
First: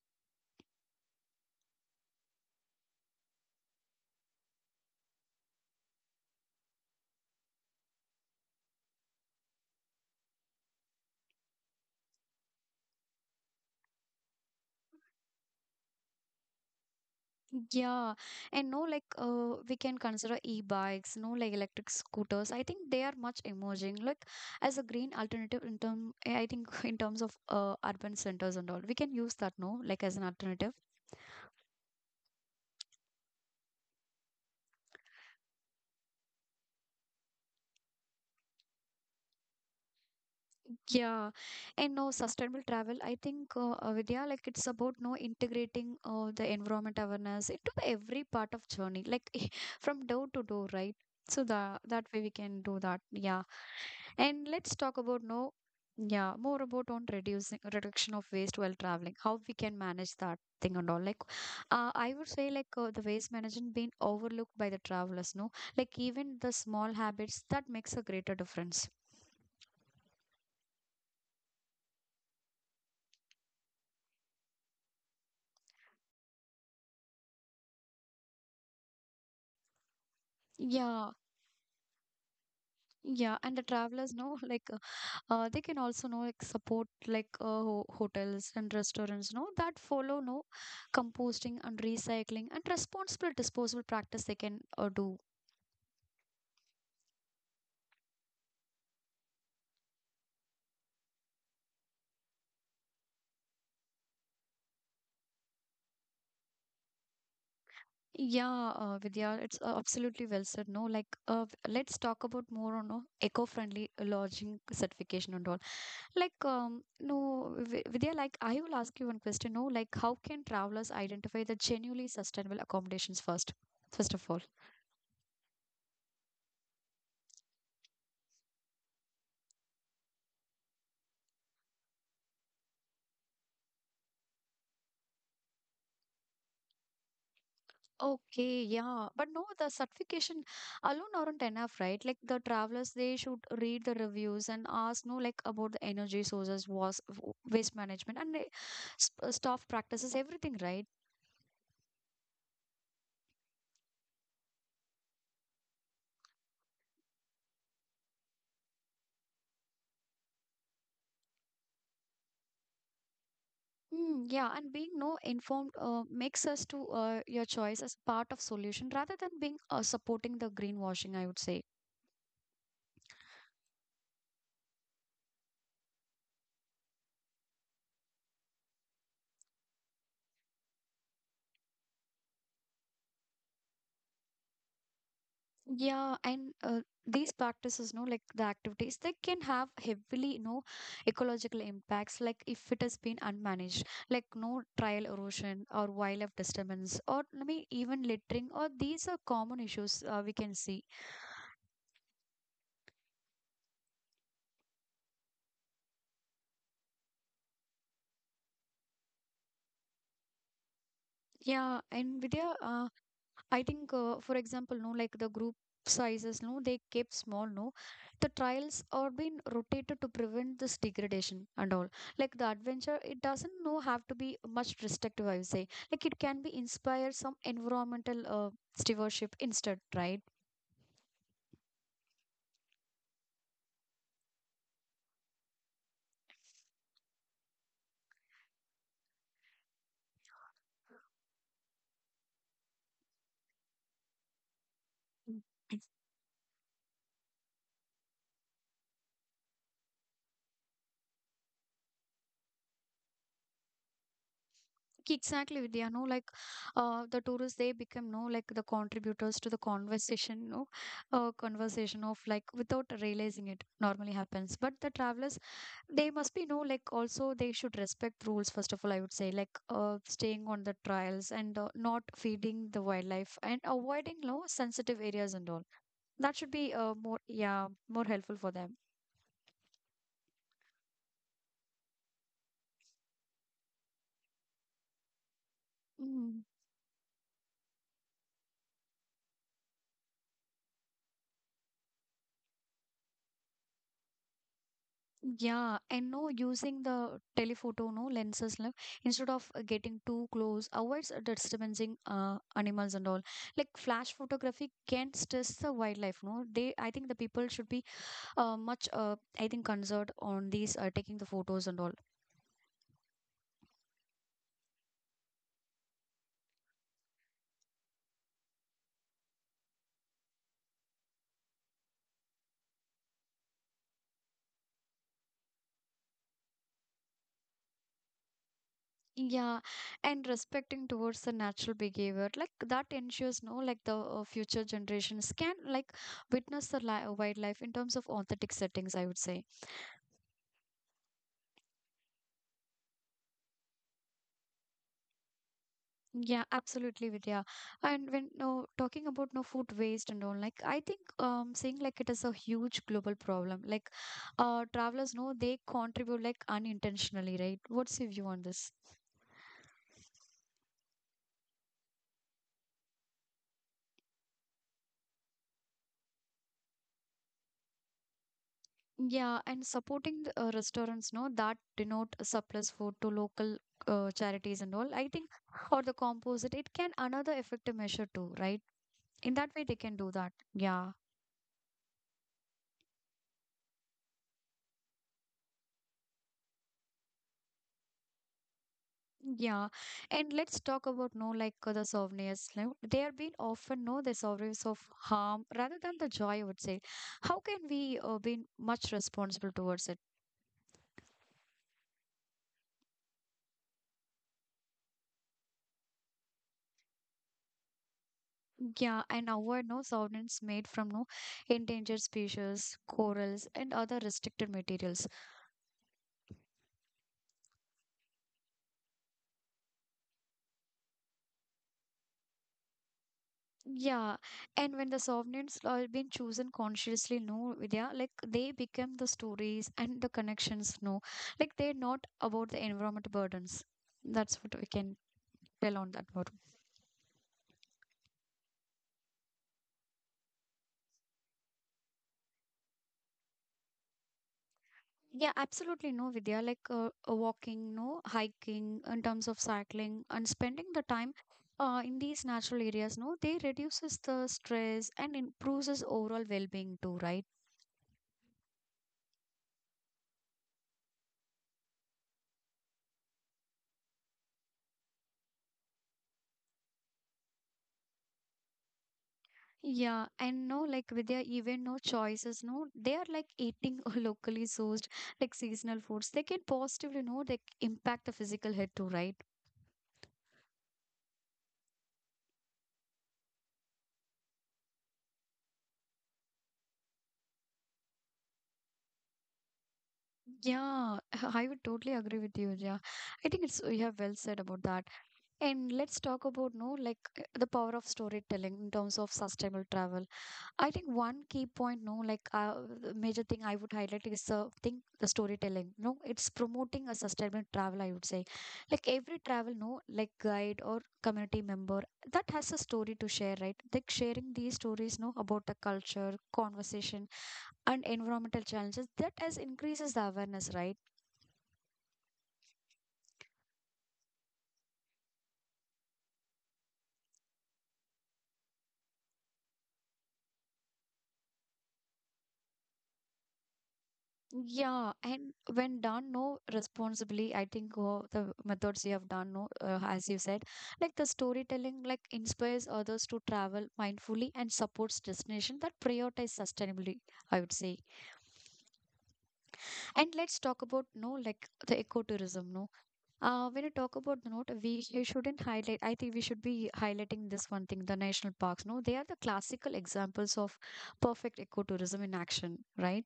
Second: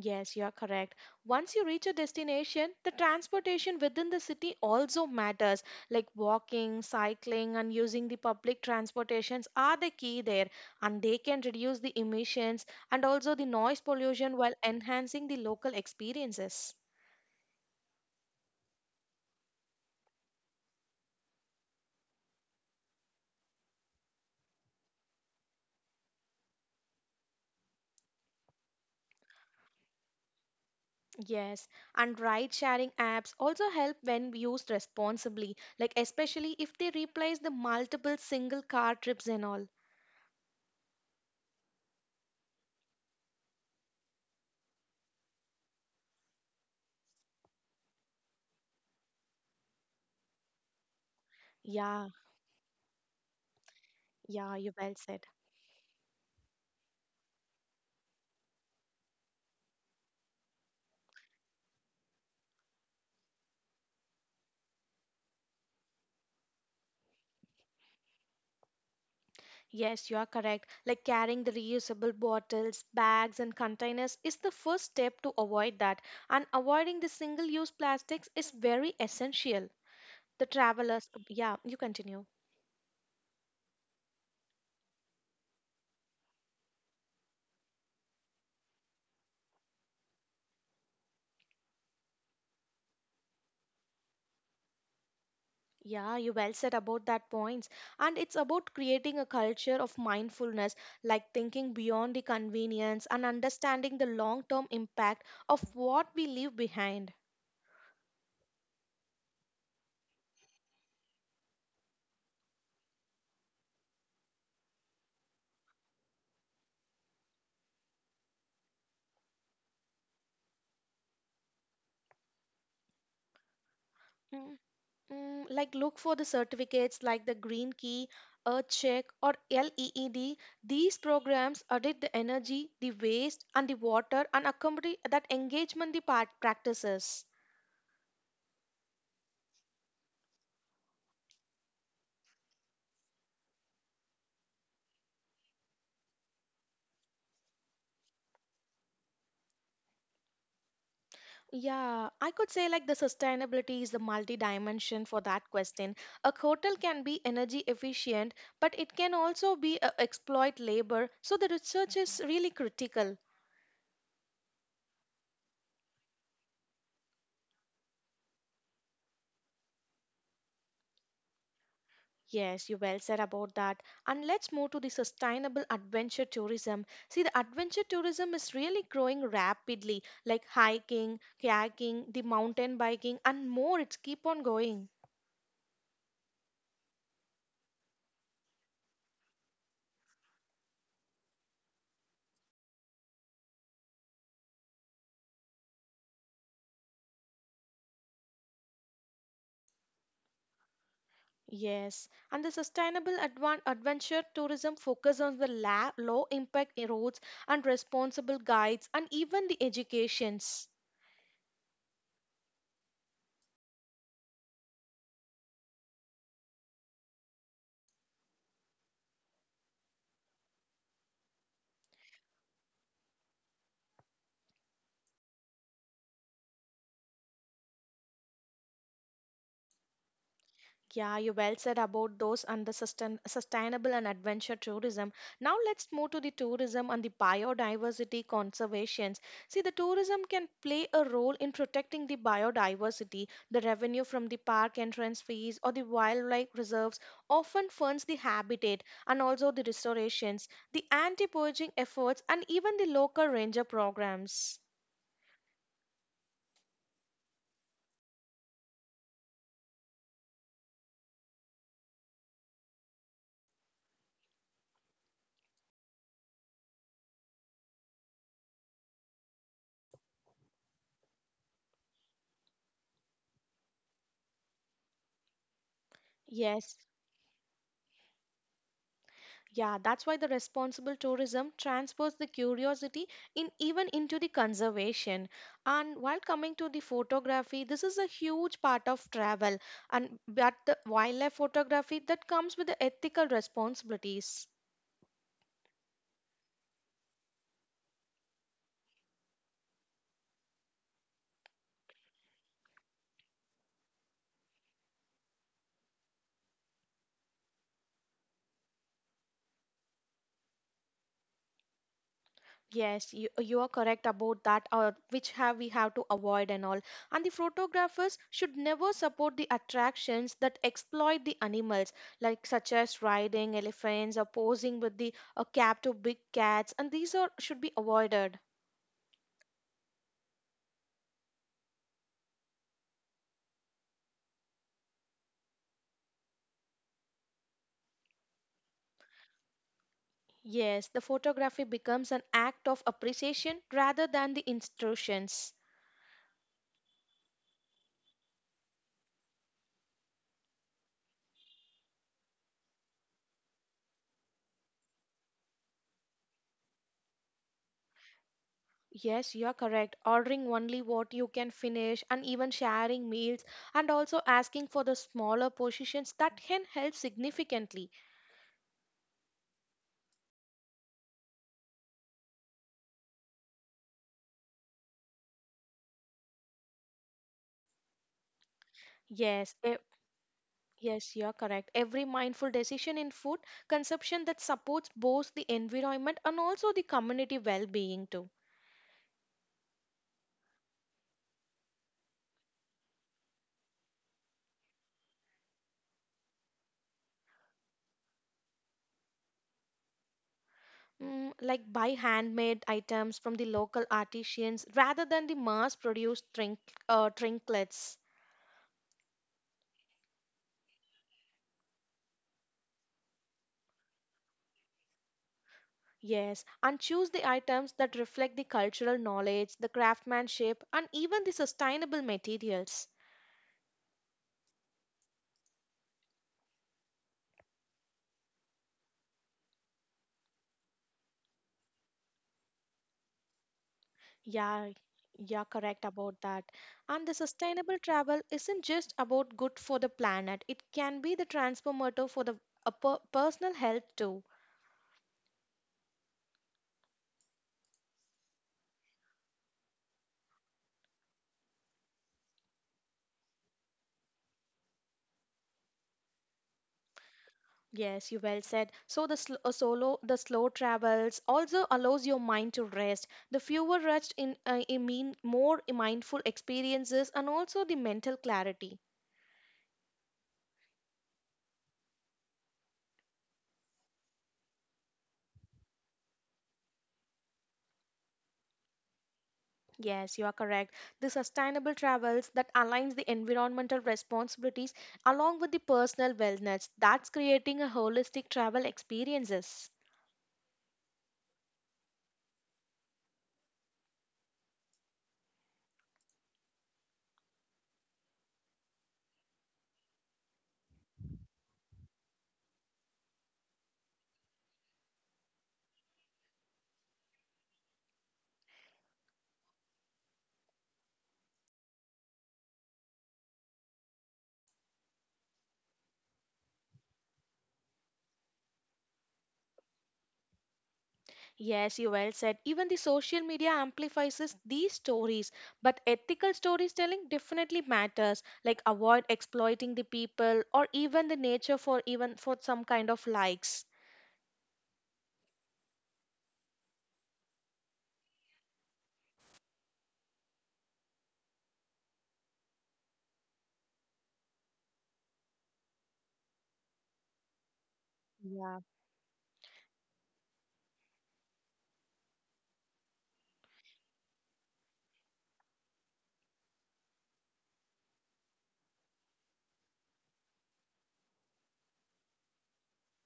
Yes, you are correct. Once you reach a destination, the transportation within the city also matters. Like walking, cycling, and using the public transportations are the key there, and they can reduce the emissions and also the noise pollution while enhancing the local experiences. Yeah, and no like we can consider e-bikes no like electric scooters I think they are much emerging like as a green alternative in term I think [laughs] in terms of urban centers and all we can use that no like as an alternative. Yes, and ride sharing apps also help when used responsibly, like especially if they replace the multiple single car trips and all. Yeah, and no sustainable travel. I think Vidya, like it's about no integrating the environment awareness into every part of journey, like [laughs] from door to door, right? So the that Yeah, way we can do that. Yeah, and yeah, let's you well talk about said. no, yeah, more about on reducing reduction of waste while traveling. How we can manage that thing and all. Like, I would say like the waste management being overlooked by the travelers. No, like even the small habits that makes a greater difference. Yes, you are correct. Like carrying the reusable bottles, bags, and containers is the first step to avoid that. And avoiding the single use plastics is very essential. The Yeah. travelers, yeah, you continue. Yeah, and the travelers know [laughs] they can also know like support like ho hotels and restaurants know that follow no composting and recycling and responsible disposal practice they can do. Yeah, you well said about that points. And it's about creating a culture of mindfulness, like thinking beyond the convenience and understanding the long-term impact of what we leave behind. Yeah, Vidya, it's absolutely well said. No, like let's talk about more on eco-friendly lodging certification and all. Like no, Vidya, like I will ask you one question. No, like how can travelers identify the genuinely sustainable accommodations first? First of all. Mm, mm, like look for the certificates like the Green Key, Earth Check, or LEED. These programs audit the energy, the waste, and the water, and accompany that engagement the part practices. Okay, yeah. But no, the certification alone aren't enough, right? Like the travelers, they should read the reviews and ask, no, like about the energy sources, waste management, and staff practices, everything, right? Yeah, I could say like the sustainability is the multi-dimension for that question. A hotel can be energy efficient, but it can also be exploit labor. So the research is really critical. Mm, yeah, and being no informed makes us to your choice as part of solution rather than being supporting the greenwashing, I would say. Yes, you well said about that. And let's move to the sustainable adventure tourism. See, the adventure tourism is really growing rapidly, like hiking, kayaking, the mountain biking, and more. It's keep on going. Yeah, and these practices, no, like the activities, they can have heavily, you know, ecological impacts. Like if it has been unmanaged, like no trial erosion or wildlife disturbance, or I mean, even littering, or these are common issues we can see. Yes, and the sustainable adventure tourism focus on the low impact roads and responsible guides and even the educations. Yeah, and Vidya, I think, for example, no, like the group sizes, no, they kept small, no. The trials are being rotated to prevent this degradation and all. Like the adventure, it doesn't no have to be much restrictive. I would say, like it can be inspire some environmental stewardship instead, right? Yeah, you well said about those and the sustainable and adventure tourism. Now let's move to the tourism and the biodiversity conservations. See, the tourism can play a role in protecting the biodiversity. The revenue from the park entrance fees or the wildlife reserves often funds the habitat and also the restorations, the anti-poaching efforts, and even the local ranger programs. Exactly, Vidya. No, like the tourists, they become no like the contributors to the conversation, no, conversation of like without realizing it normally happens. But the travelers they must be no like also they should respect rules first of all I would say like staying on the trials and not feeding the wildlife and avoiding low sensitive areas and all that should be Yes. More yeah more helpful for them Yeah, that's why the responsible tourism transfers the curiosity in even into the conservation. And while mm. coming to the photography, this is a huge part of travel and but the wildlife photography that comes with the ethical responsibilities. Yeah and no using the telephoto no lenses like, instead of getting too close avoids disturbing animals and all like flash photography can stress the wildlife no they I think the people should be much I think concerned on these taking the photos and all. Yes, you are correct about that, which have we have to avoid and all. And the photographers should never support the attractions that exploit the animals, like such as riding elephants or posing with the captive big cats, and these are should be avoided. Yeah, and respecting towards the natural behavior, like that ensures no, like the future generations can like witness the li wildlife in terms of authentic settings, I would say. Yes, the photography becomes an act of appreciation rather than the instructions. Yeah, absolutely, Vidya. And when no talking about no food waste and all, like I think saying like it is a huge global problem. Like travelers know they contribute like unintentionally, right? What's your view on this? Yes, you are correct. Ordering only what you can finish and even sharing meals and also asking for the smaller portions that can help significantly. Yeah, and supporting the, restaurants, no, that denote surplus food to local charities and all. I think or the composite, it can another effective measure too, right? In that Yes, way, e- they can do that. Yeah. yes, you are correct. Every mindful decision in food consumption that supports both the environment and also the community well-being too. Yeah, and let's talk about no like the souvenirs. No? They are being often no the souvenirs of harm rather than the joy. I would say, how can we be much responsible towards it? Mm, like buy handmade items from the local artisans rather than the trinkets. Yeah, and avoid no souvenirs made from no endangered species, corals, and other restricted materials. Yes, and choose the items that reflect the cultural knowledge, the craftsmanship, and even the sustainable materials. Yeah, and when the souvenirs are being chosen consciously, no, Vidya, like they become the stories and the connections. No, like they're not about the environment burdens. That's what we Yeah, can you're tell correct on that about one. that. And the sustainable travel isn't just about good for the planet, it can be the transformative for the personal health too. Yeah, absolutely no, Vidya. Like walking, no hiking, in terms of cycling, and spending the time in these natural areas, no, they reduces the stress and improves his overall well-being too, right? Yes, you well said. So the solo, the slow travels also allows your mind to rest. The fewer rushed in, I mean, more mindful experiences and also the mental clarity. Yeah, and no, like Vidya, even no choices, no, they are like eating [laughs] locally sourced, like seasonal foods. They can positively, no, they impact the physical health too, right? Yes, you are correct. The sustainable travels that aligns the environmental responsibilities along with the personal wellness. That's creating a holistic travel experiences. Yeah, [laughs] I would totally agree with you. Yeah, I think it's you have well said about that. And let's talk about no like the power of storytelling in terms of sustainable travel. I think one key point, no, like the major thing I would highlight is the storytelling. No, it's promoting a sustainable travel. I would say, like every travel, no, like guide or community member that has a story to share, right? Like sharing these stories, no, about the culture, conversation, and environmental challenges that has increases the awareness, right? Yes, you well said. Even the social media amplifies these stories, but ethical storytelling definitely matters. Like avoid exploiting the people or even the nature for even for some kind of likes. Yeah, and when done no responsibly, I think the methods you have done no, as you said, like the storytelling, like inspires others to travel mindfully and supports destination that prioritize sustainably. I would say. Yeah. And let's talk about no, like the ecotourism. No, when you talk about the note, we shouldn't highlight. I think we should be highlighting this one thing: the national parks. No, they are the classical examples of perfect ecotourism in action, right?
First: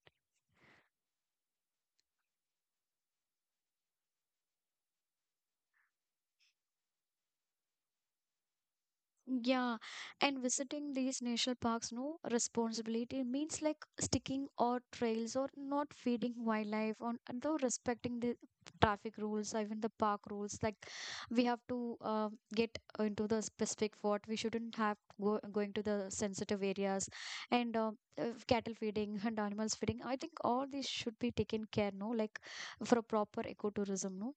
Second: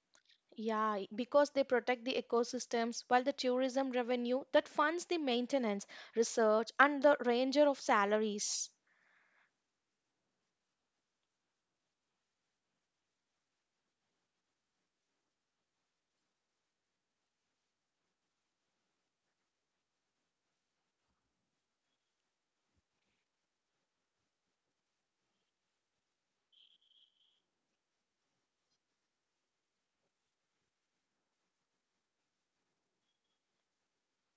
Yeah, I- because they protect the ecosystems while the tourism revenue that funds the maintenance, research, and the ranger of salaries. Yeah, and visiting these national parks, no responsibility means like sticking or trails or not feeding wildlife on and though respecting the traffic rules, even the park rules. Like we have to get into the specific what we shouldn't have go going to the sensitive areas and cattle feeding and animals feeding. I think all these should be taken care, no, like for a proper ecotourism, no.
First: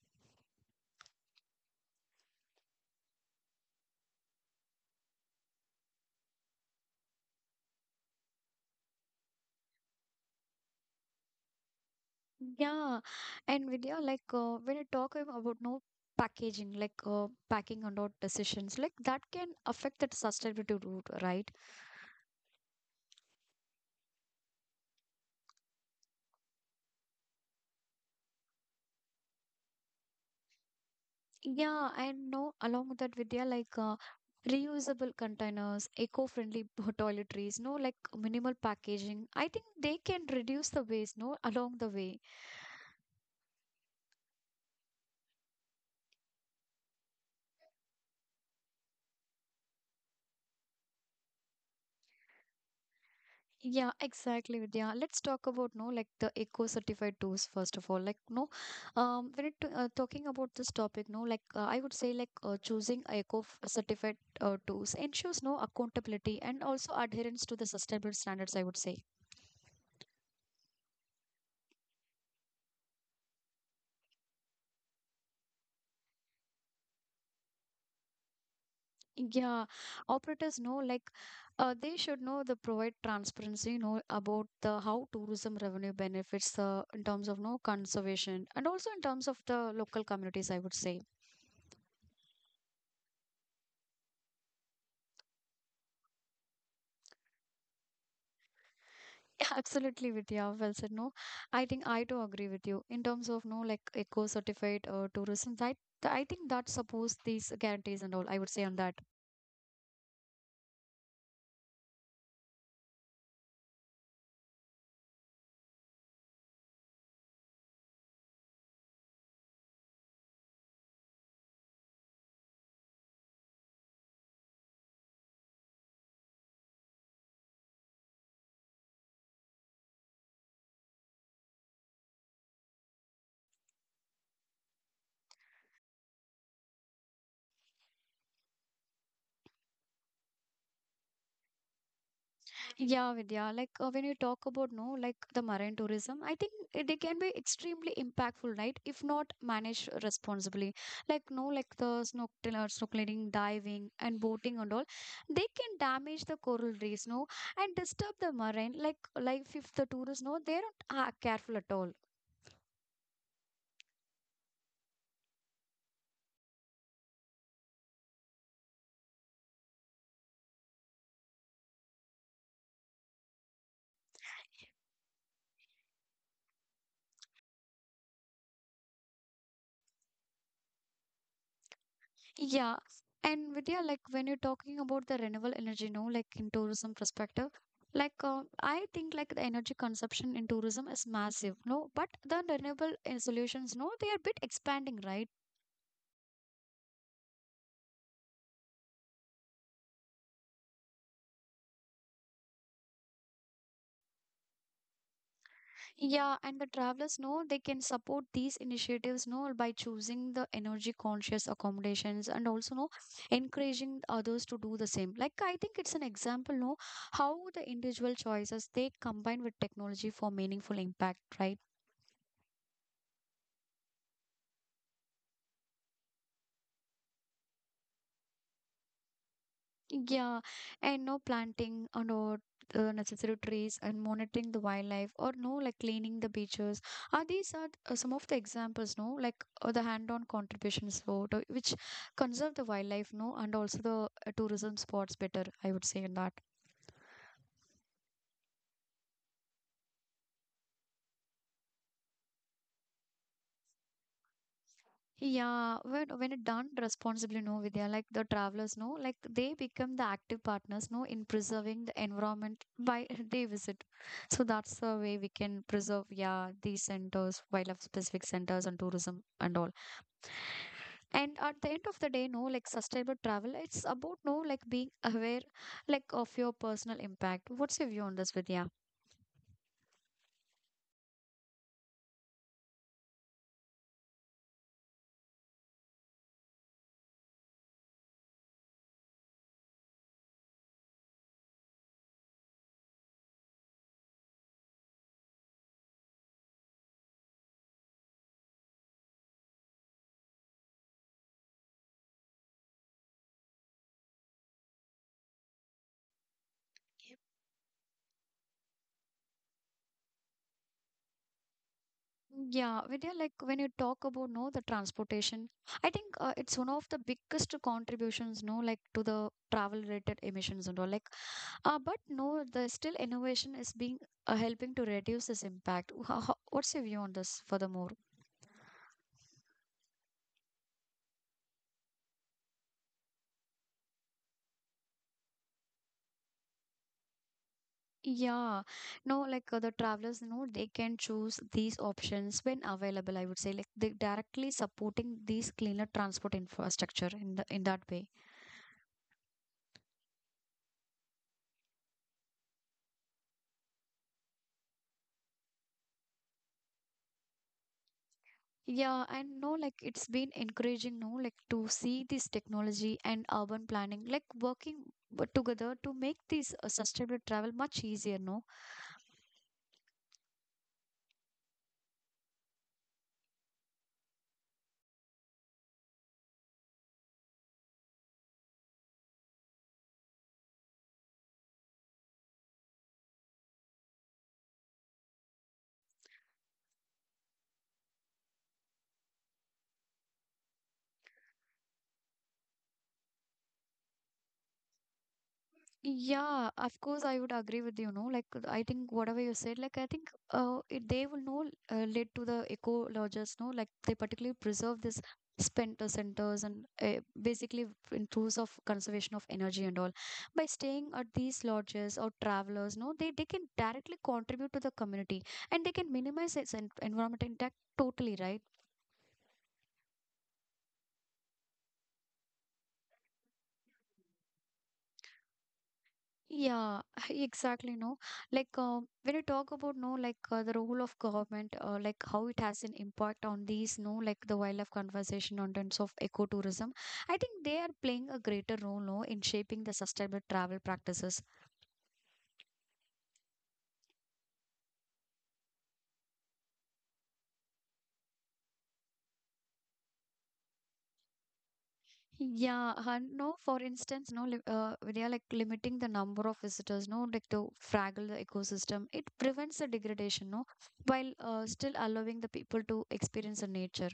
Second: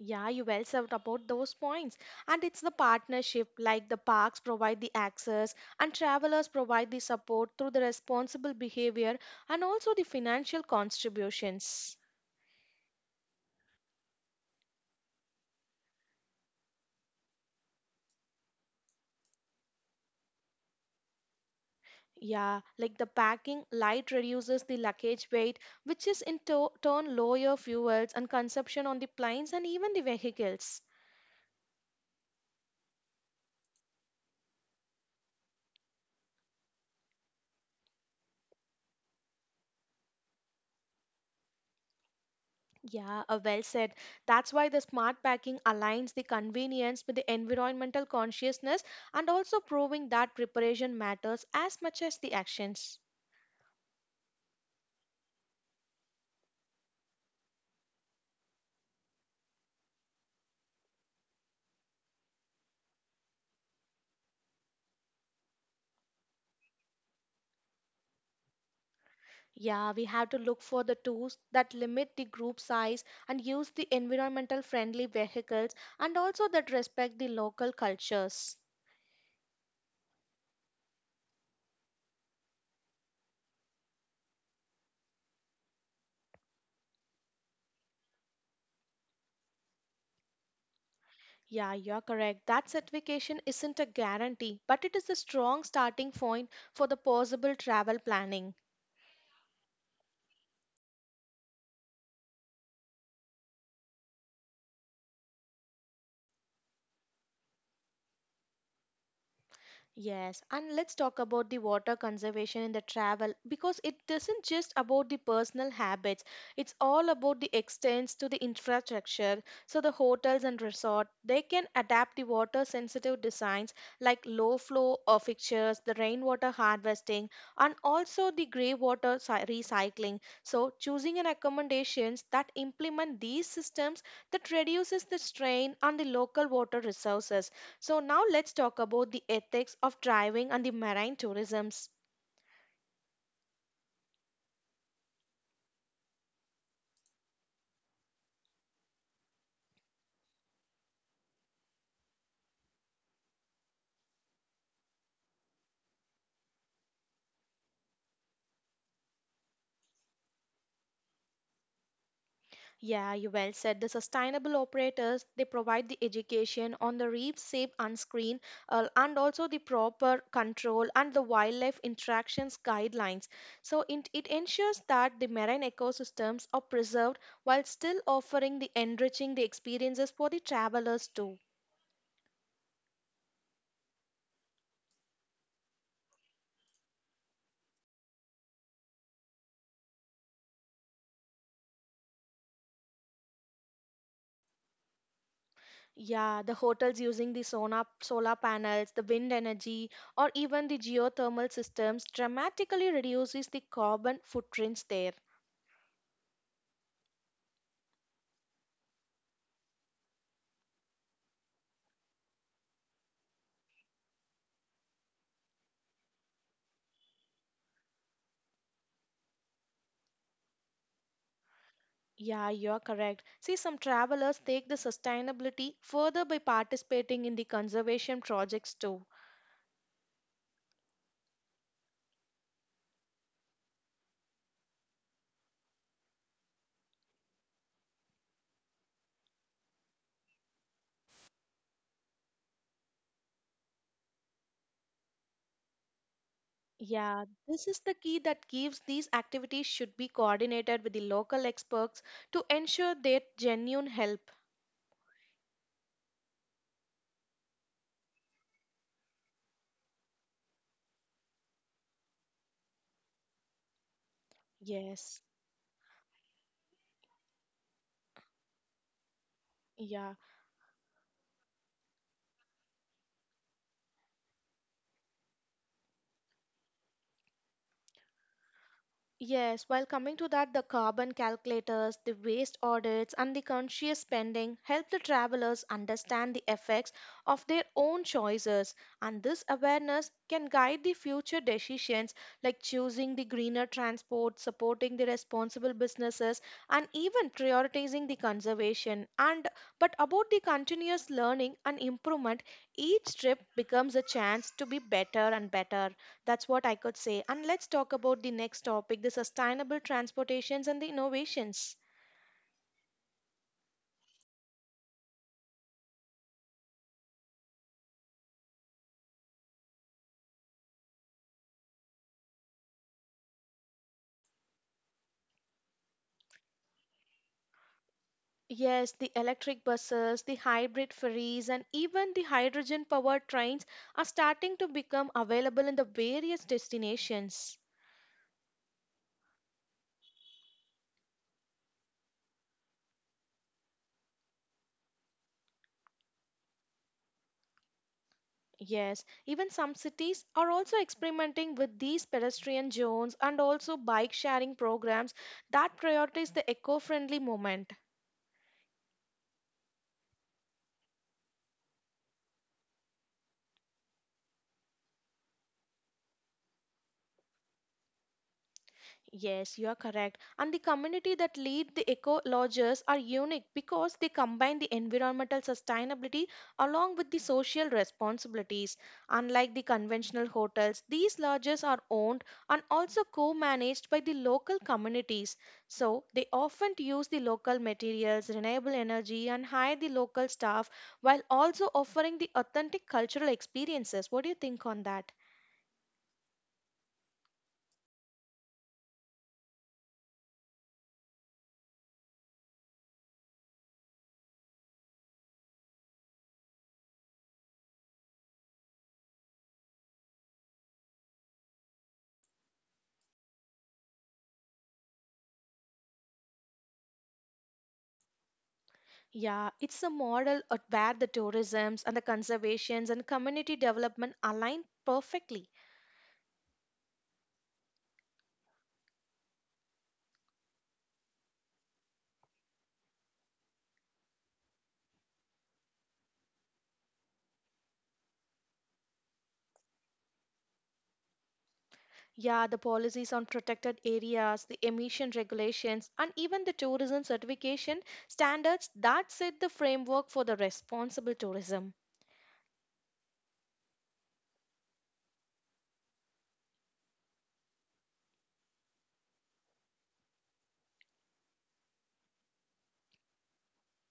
Yeah, you well served about those points. And it's the partnership, like the parks provide the access and travelers provide the support through the responsible behavior and also the financial contributions. Yeah, and Vidya, like when you talk about no packaging, like packing and out decisions, like that can affect that sustainability route, right? Yeah, like the packing light reduces the luggage weight, which is in turn lower fuels and consumption on the planes and even the vehicles. Yeah, and no, along with that, Vidya, like reusable containers, eco-friendly toiletries, no, like minimal packaging. I think they can reduce the waste, no, along the way. Yeah, well said. That's why the smart packing aligns the convenience with the environmental consciousness and also proving that preparation matters as much as the actions. Yeah, exactly, Vidya. Let's talk about no like the eco certified tools first of all. Like no, when it talking about this topic, no, like I would say like choosing eco certified tools ensures no accountability and also adherence to the sustainable standards. I would say. Yeah, we have to look for the tools that limit the group size and use the environmental friendly vehicles and also that respect the local cultures. Yeah, operators know like they should know the provide transparency, you know, about the how tourism revenue benefits the in terms of no conservation and also in terms of the local communities, I would say. Yeah, you're correct. That certification isn't a guarantee, but it is a strong starting point for the possible travel planning. Yeah, [laughs] absolutely, Vidya. Well said. No, I think I too agree with you in terms of no like eco certified tourism. That I think that supports these guarantees and all. I would say on that. Yes, and let's talk about the water conservation in the travel because it isn't just about the personal habits, it's all about the extents to the infrastructure. So the hotels and resort, they can adapt the water sensitive designs like low flow fixtures, the rainwater harvesting, and also the grey water recycling. So choosing an accommodations that implement these systems that reduces the strain on the local water resources so now let's talk about the ethics of driving and the marine tourisms. Yeah, Vidya. Like when you talk about no, like the marine tourism, I think it- they can be extremely impactful, right? If not managed responsibly, like no, like the snorkeling, diving, and boating and all, they can damage the coral reefs, no, and disturb the marine like life if the tourists no, they're not careful at all. Yeah, you well said. The sustainable operators they provide the education on the reef safe unscreen and also the proper control and the wildlife interactions guidelines. So it ensures that the marine ecosystems are preserved while still offering the enriching the experiences for the travelers too. Yeah. And Vidya, like when you're talking about the renewable energy, no, like in tourism perspective, like I think like the energy consumption in tourism is massive, no, but the renewable solutions, no, they are bit expanding, right? Yeah, the hotels using the solar panels, the wind energy, or even the geothermal systems dramatically reduces the carbon footprints there. Yeah, and the travelers know they can support these initiatives, no, by choosing the energy conscious accommodations and also no, encouraging others to do the same. Like I think it's an example, no, how the individual choices they combine with technology for meaningful impact, right? Yeah, you're correct. See, some travelers take the sustainability further by participating in the conservation projects too. Yeah, and no planting or no necessary trees and monitoring the wildlife or no like cleaning the beaches. Are these are some of the examples, no, like the hand-on contributions for the- which conserve the wildlife, no, and also the tourism spots better. I would say in that. Yeah, this is the key that gives these activities should be coordinated with the local experts to ensure their genuine help. Yeah, when it done responsibly, no, Vidya, like the travelers, no, like they become the active partners, no, in preserving the environment by [laughs] they visit. So that's the way Yes. we can preserve, yeah, these centers, wildlife specific centers and tourism and all. Yeah. And at the end of the day, no, like sustainable travel, it's about no, like being aware, like of your personal impact. What's your view on this, Vidya? Yes, while coming to that, the carbon calculators, the waste audits, and the conscious spending help the travelers understand the effects of their own choices. And this awareness can guide the future decisions like choosing the greener transport, supporting the responsible businesses, and even prioritizing the conservation. And but about the continuous learning and improvement, each trip becomes a chance to be better and better. That's what I could say. And let's talk about the next topic the sustainable transportations and the innovations. Yeah, Vidya, like when you talk about no the transportation, I think it's one of the biggest contributions, no, like to the travel related emissions and all. Like, but no, the still innovation is being helping to reduce this impact. What's your view on this? Furthermore, Yes, the electric buses, the hybrid ferries, and even the hydrogen powered trains are starting to become available in the various destinations. yeah, no, like the travelers, you know they can choose these options when available. I would say, like, they directly supporting these cleaner transport infrastructure in the in that way. Yes, even some cities are also experimenting with these pedestrian zones and also bike sharing programs that prioritize the eco friendly movement. Yeah, and no, like it's been encouraging, no, like to see this technology and urban planning, like working together to make this sustainable travel much easier, no? Yes, you are correct. And the community that lead the eco lodges are unique because they combine the environmental sustainability along with the social responsibilities. Unlike the conventional hotels, these lodges are owned and also co-managed by the local communities. So they often use the local materials, renewable energy, and hire the local staff while also offering the authentic cultural experiences. What do you think on that? Yeah, of course, I would agree with you, no? Like, I think whatever you said, like, I think it, they will know lead to the eco lodges, no? Like, they particularly preserve this spender centers and basically in terms of conservation of energy and all. By staying at these lodges or travelers, no, they can directly contribute to the community and they can minimize its en environment impact totally, right? Yeah, it's a model of where the tourisms and the conservations and community development align perfectly. Yeah, [laughs] exactly. No, like when you talk about no, like the role of government, like how it has an impact on these, no, like the wildlife conservation on terms of ecotourism, I think they are playing a greater role, no, in shaping the sustainable travel practices. Yeah, the policies on protected areas, the emission regulations, and even the tourism certification standards that set the framework for the responsible tourism. Yeah, and no, for instance, no, they are like limiting the number of visitors, no, like to fraggle the ecosystem. It prevents the degradation, no, while still allowing the people to experience the nature.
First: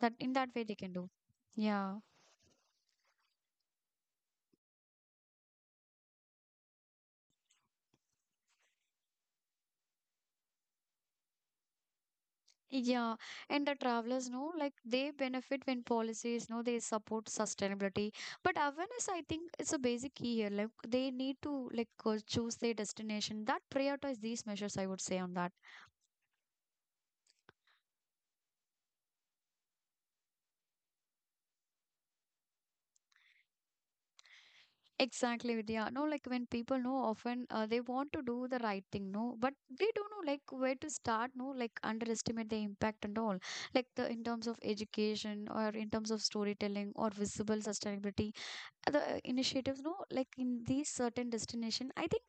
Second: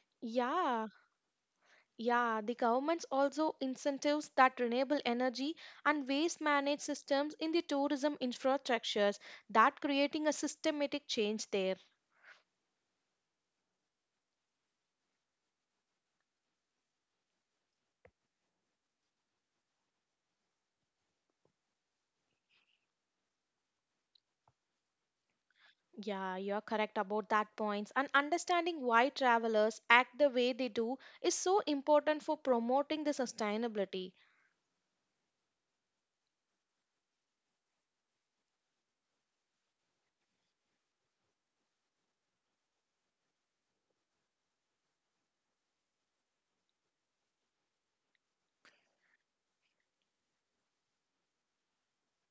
That in that way they Yeah, can do. Yeah. yeah, the government's also incentives that renewable energy and waste managed systems in the tourism infrastructures that creating a systematic change there. Yeah, and the travelers know like they benefit when policies know they support sustainability. But awareness, I think, is a basic key here. Like they need to like choose their destination that prioritize these measures. I would say on that. Yeah, you're correct about that points. And understanding why travelers act the way they do is so important for promoting the sustainability. Exactly, Vidya. No, like when people know often they want to do the right thing, no, but they don't know like where to start. No, like underestimate the impact and all. Like the in terms of education or in terms of storytelling or visible sustainability the initiatives no like in these certain destination I think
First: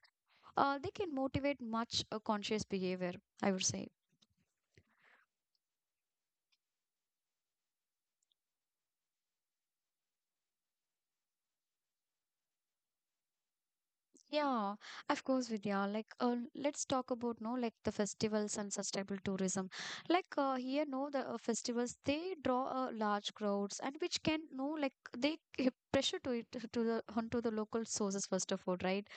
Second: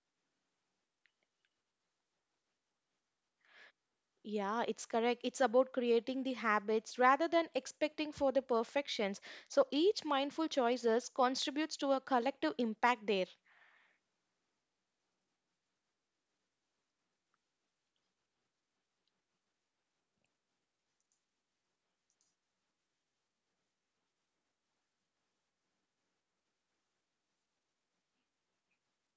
they can motivate much conscious behavior I would say Yeah, it's correct. It's about creating the habits rather than expecting for the perfections. So each mindful choices contributes to a collective impact there. yeah of course vidya like let's talk about no like the festivals and sustainable tourism like here no the festivals they draw large crowds and which can no like they give pressure to it to the onto the local sources first of all right.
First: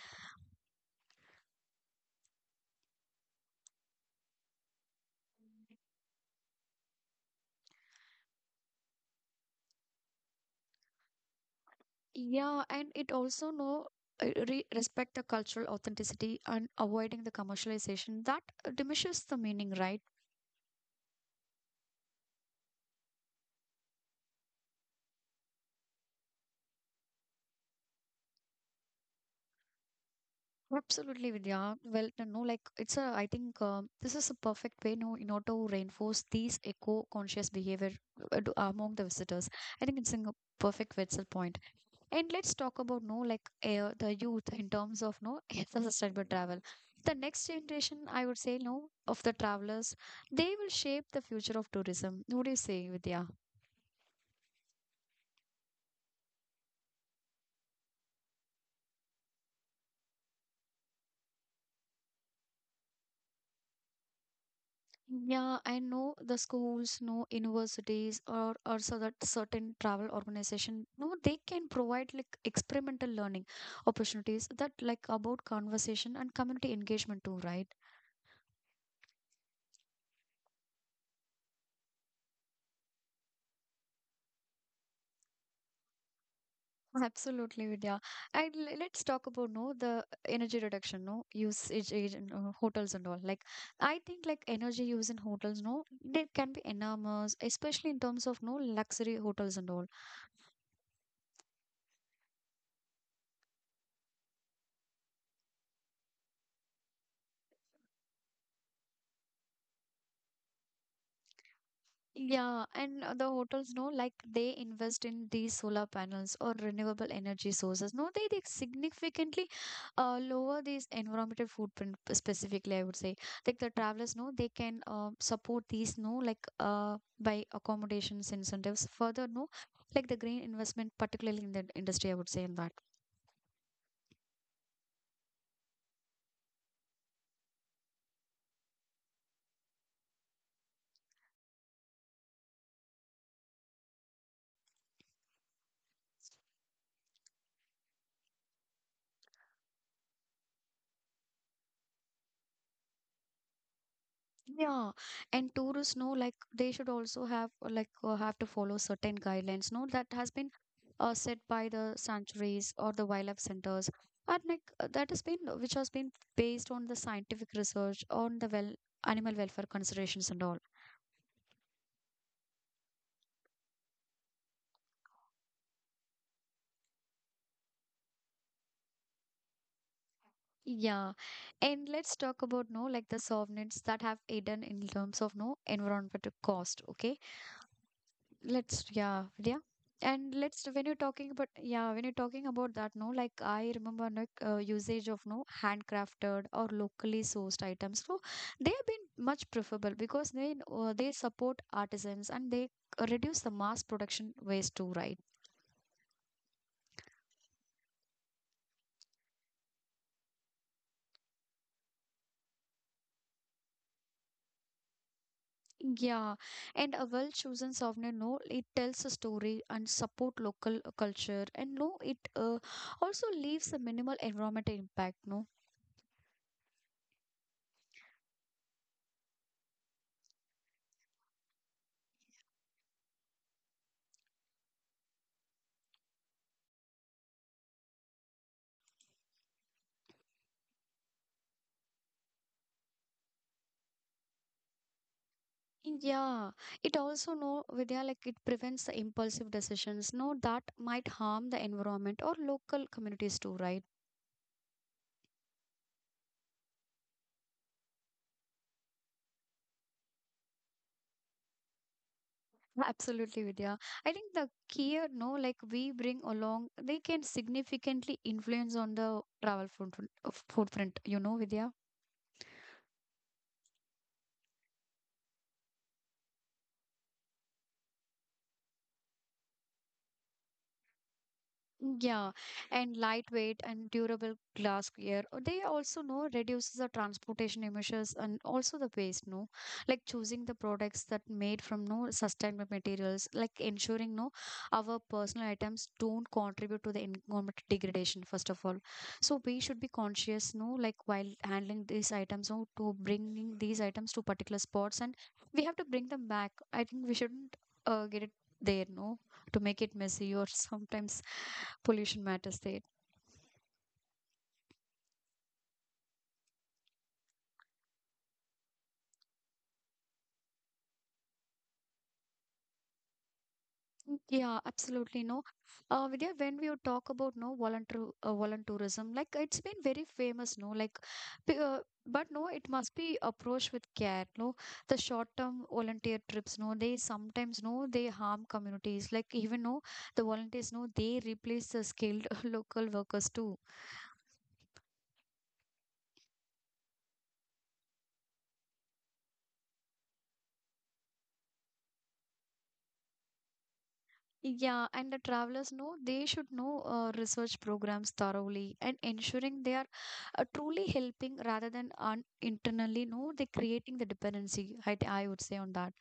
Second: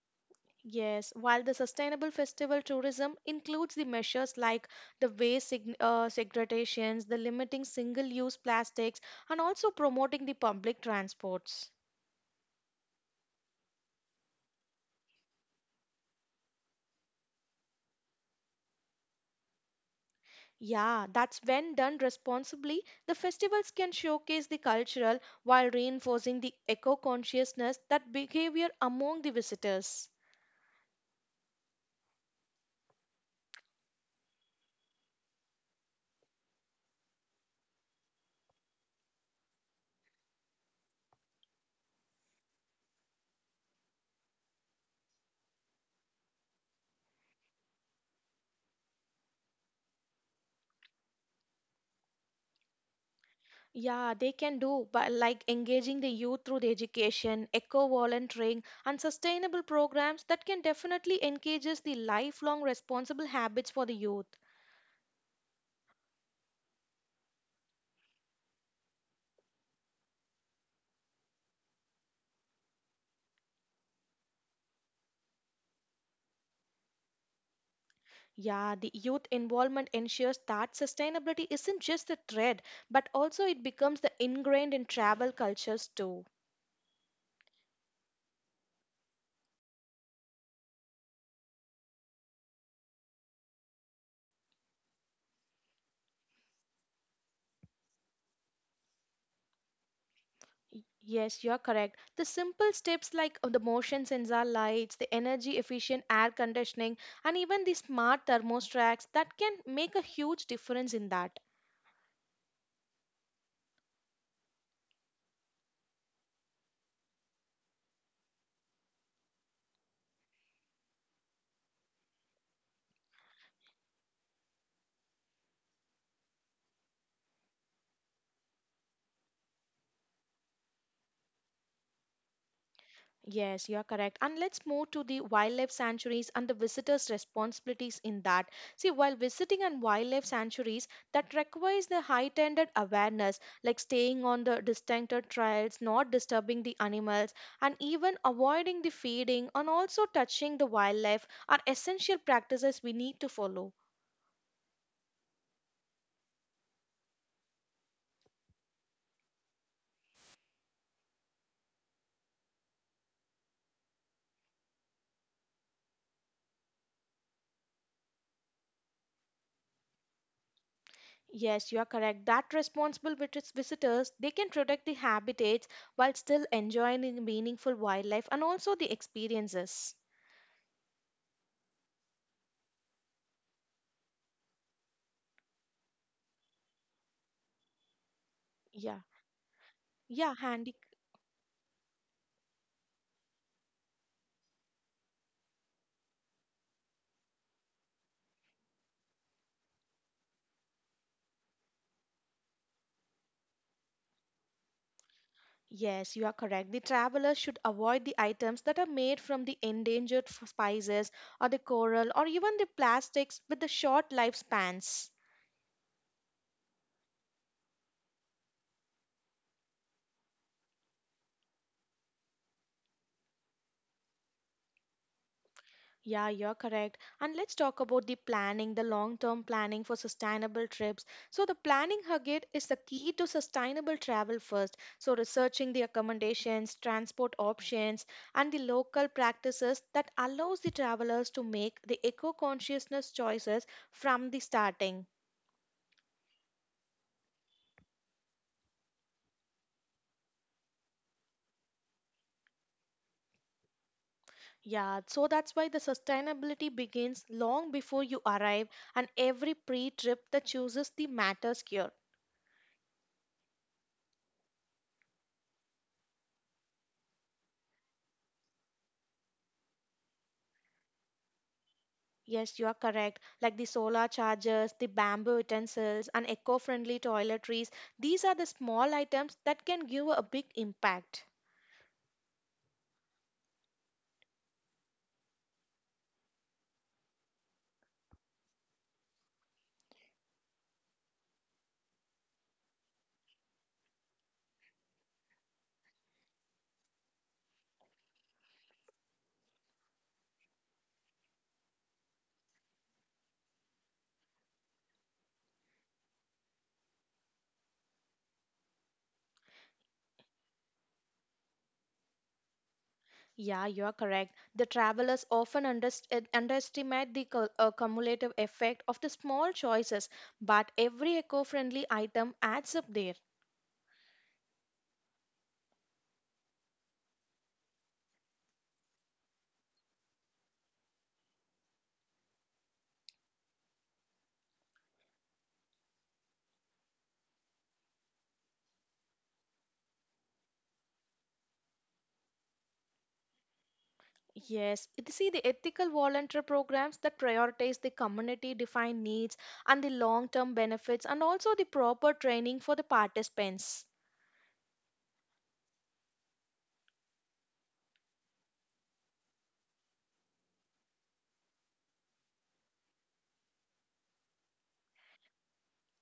Yes, while the sustainable festival tourism includes the measures like the waste segregations, the limiting single-use plastics, and also promoting the public transports. Yeah, and it also know re respect the cultural authenticity and avoiding the commercialization that diminishes the meaning, right? Yeah, that's when done responsibly, the festivals can showcase the cultural while reinforcing the eco consciousness that behavior among the visitors. Absolutely, Vidya. Well, no, no, like it's a. I think this is a perfect way, no, in order to reinforce these eco-conscious behavior among the visitors. I think it's a perfect Wetzel point. And let's talk about no like the youth in terms of no [laughs] sustainable travel. The next generation, I would say, no of the travelers, they will shape the future of tourism. What do you say, Vidya? Yeah, they can do by like engaging the youth through the education, eco volunteering, and sustainable programs that can definitely encourages the lifelong responsible habits for the youth. Yeah, I know the schools, no universities, or so that certain travel organization. No, they can provide like experimental learning opportunities that like about conversation and community engagement too, right? Yeah, the youth involvement ensures that sustainability isn't just a trend, but also it becomes the ingrained in travel cultures too. Absolutely, Vidya. And let's talk about no the energy reduction, no usage age in hotels and all. Like I think like energy use in hotels, no, they can be enormous, especially in terms of no luxury hotels and all. Yes, you're correct. The simple steps like the motion sensor lights, the energy efficient air conditioning, and even the smart thermostats that can make a huge difference in that. Yeah, and the hotels know like they invest in these solar panels or renewable energy sources. No, they significantly lower these environmental footprint specifically, I would say. Like the travelers know they can support these no like by accommodations incentives. Further, no like the green investment, particularly in the industry, I would say in that. Yes, you are correct. And let's move to the wildlife sanctuaries and the visitors' responsibilities in that. See, while visiting and wildlife sanctuaries, that requires the heightened awareness, like staying on the distincted trails, not disturbing the animals, and even avoiding the feeding and also touching the wildlife are essential practices we need to follow. Yeah, and tourists know like they should also have have to follow certain guidelines. No, that has been set by the sanctuaries or the wildlife centers, and like that has been which has been based on the scientific research on the well animal welfare considerations and all. Yes, you are correct. That responsible with its visitors, they can protect the habitats while still enjoying the meaningful wildlife and also the experiences. Yeah, and let's talk about no like the sovereigns that have hidden in terms of no environmental cost. Okay, let's Yeah, yeah yeah yeah, and let's handy. when you're talking about yeah when you're talking about that no like I remember like usage of no handcrafted or locally sourced items so they have been much preferable because they support artisans and they reduce the mass production waste too right Yes, you are correct. The travelers should avoid the items that are made from the endangered spices or the coral or even the plastics with the short lifespans. yeah, and a well-chosen souvenir, no, it tells a story and support local culture, and no, it also leaves a minimal environmental impact, no. Yeah, you're correct. And let's talk about the planning, the long term planning for sustainable trips. So, the planning, Hagit, is the key to sustainable travel first. So, researching the accommodations, transport options, and the local practices that allows the travelers to make the eco consciousness choices from the starting. Yeah, it also no Vidya like it prevents the impulsive decisions, no that might harm the environment or local communities too, right? Yeah, so that's why the sustainability begins long before you arrive, and every pre trip that chooses the matters here. [laughs] Absolutely, Vidya. I think the key, no, like we bring along, they can significantly influence on the travel footprint, you know, Vidya. Yes, you are correct. Like the solar chargers, the bamboo utensils, and eco friendly toiletries, these are the small items that can give a big impact. Yeah, and lightweight and durable glassware. They also know reduces the transportation emissions and also the waste, no? Like choosing the products that made from no sustainable materials, like ensuring no our personal items don't contribute to the environment degradation, first of all. So we should be conscious, no, like while handling these items, no, to bringing these items to particular spots and we have to bring them back. I think we shouldn't get it there, no, to make it messy or [laughs] sometimes pollution matters there. Yeah, you are correct. The travelers often underestimate the cumulative effect of the small choices, but every eco friendly item adds up there. Mm, yeah, absolutely. No, Vidya, when we would talk about no volunteerism, like it's been very famous. No, like, p- uh, but no, it must be approached with care. No, the short-term volunteer trips. No, they sometimes no they harm communities. Like even no, the volunteers no they replace the skilled [laughs] local workers too. Yes, you see the ethical volunteer programs that prioritize the community defined needs and the long term benefits, and also the proper training for the participants. Yeah, and the travelers know they should know research programs thoroughly and ensuring they are truly helping rather than internally, no, they creating the dependency. I would say on that.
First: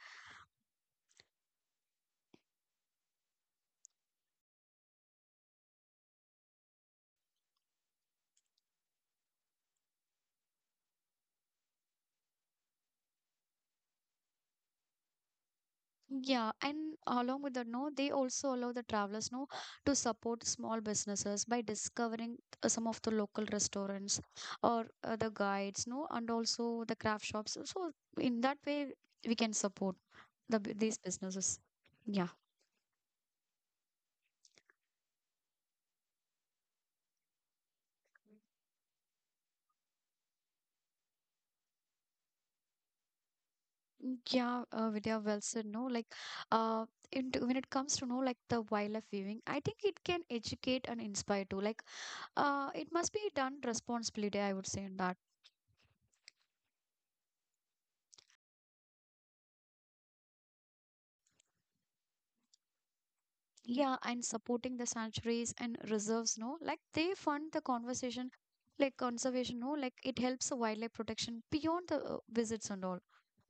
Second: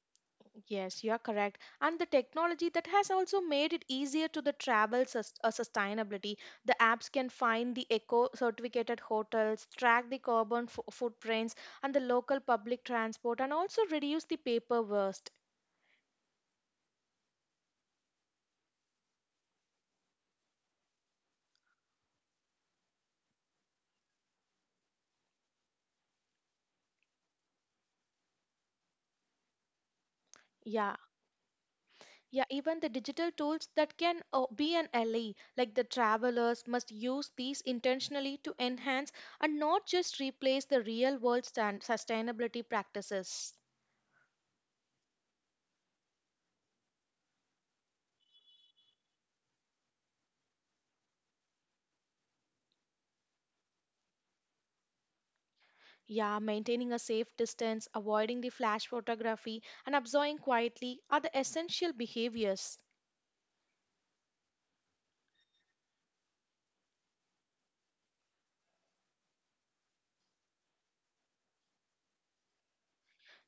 Yes, you are correct. And the technology that has also made it easier to the travel sustainability. The apps can find the eco certificated hotels, track the carbon footprints, and the local public transport, and also reduce the paper waste. Yeah, and along with that, no, they also allow the travelers, no, to support small businesses by discovering some of the local restaurants or the guides, no, and also the craft shops. So in that way, we can support the Yeah. these businesses. Yeah. Yeah, even the digital tools that can be an ally, like the travelers must use these intentionally to enhance and not just replace the real world sustainability practices. Yeah, Vidya, well said. No, like, uh, into when it comes to know like the wildlife viewing, I think it can educate and inspire too. Like, it must be done responsibly. I would say in that. Yeah, maintaining a safe distance, avoiding the flash photography, and observing quietly are the essential behaviors. Yeah, and supporting the sanctuaries and reserves. No, like they fund the conversation, like conservation. No, like it helps the wildlife protection beyond the visits and all.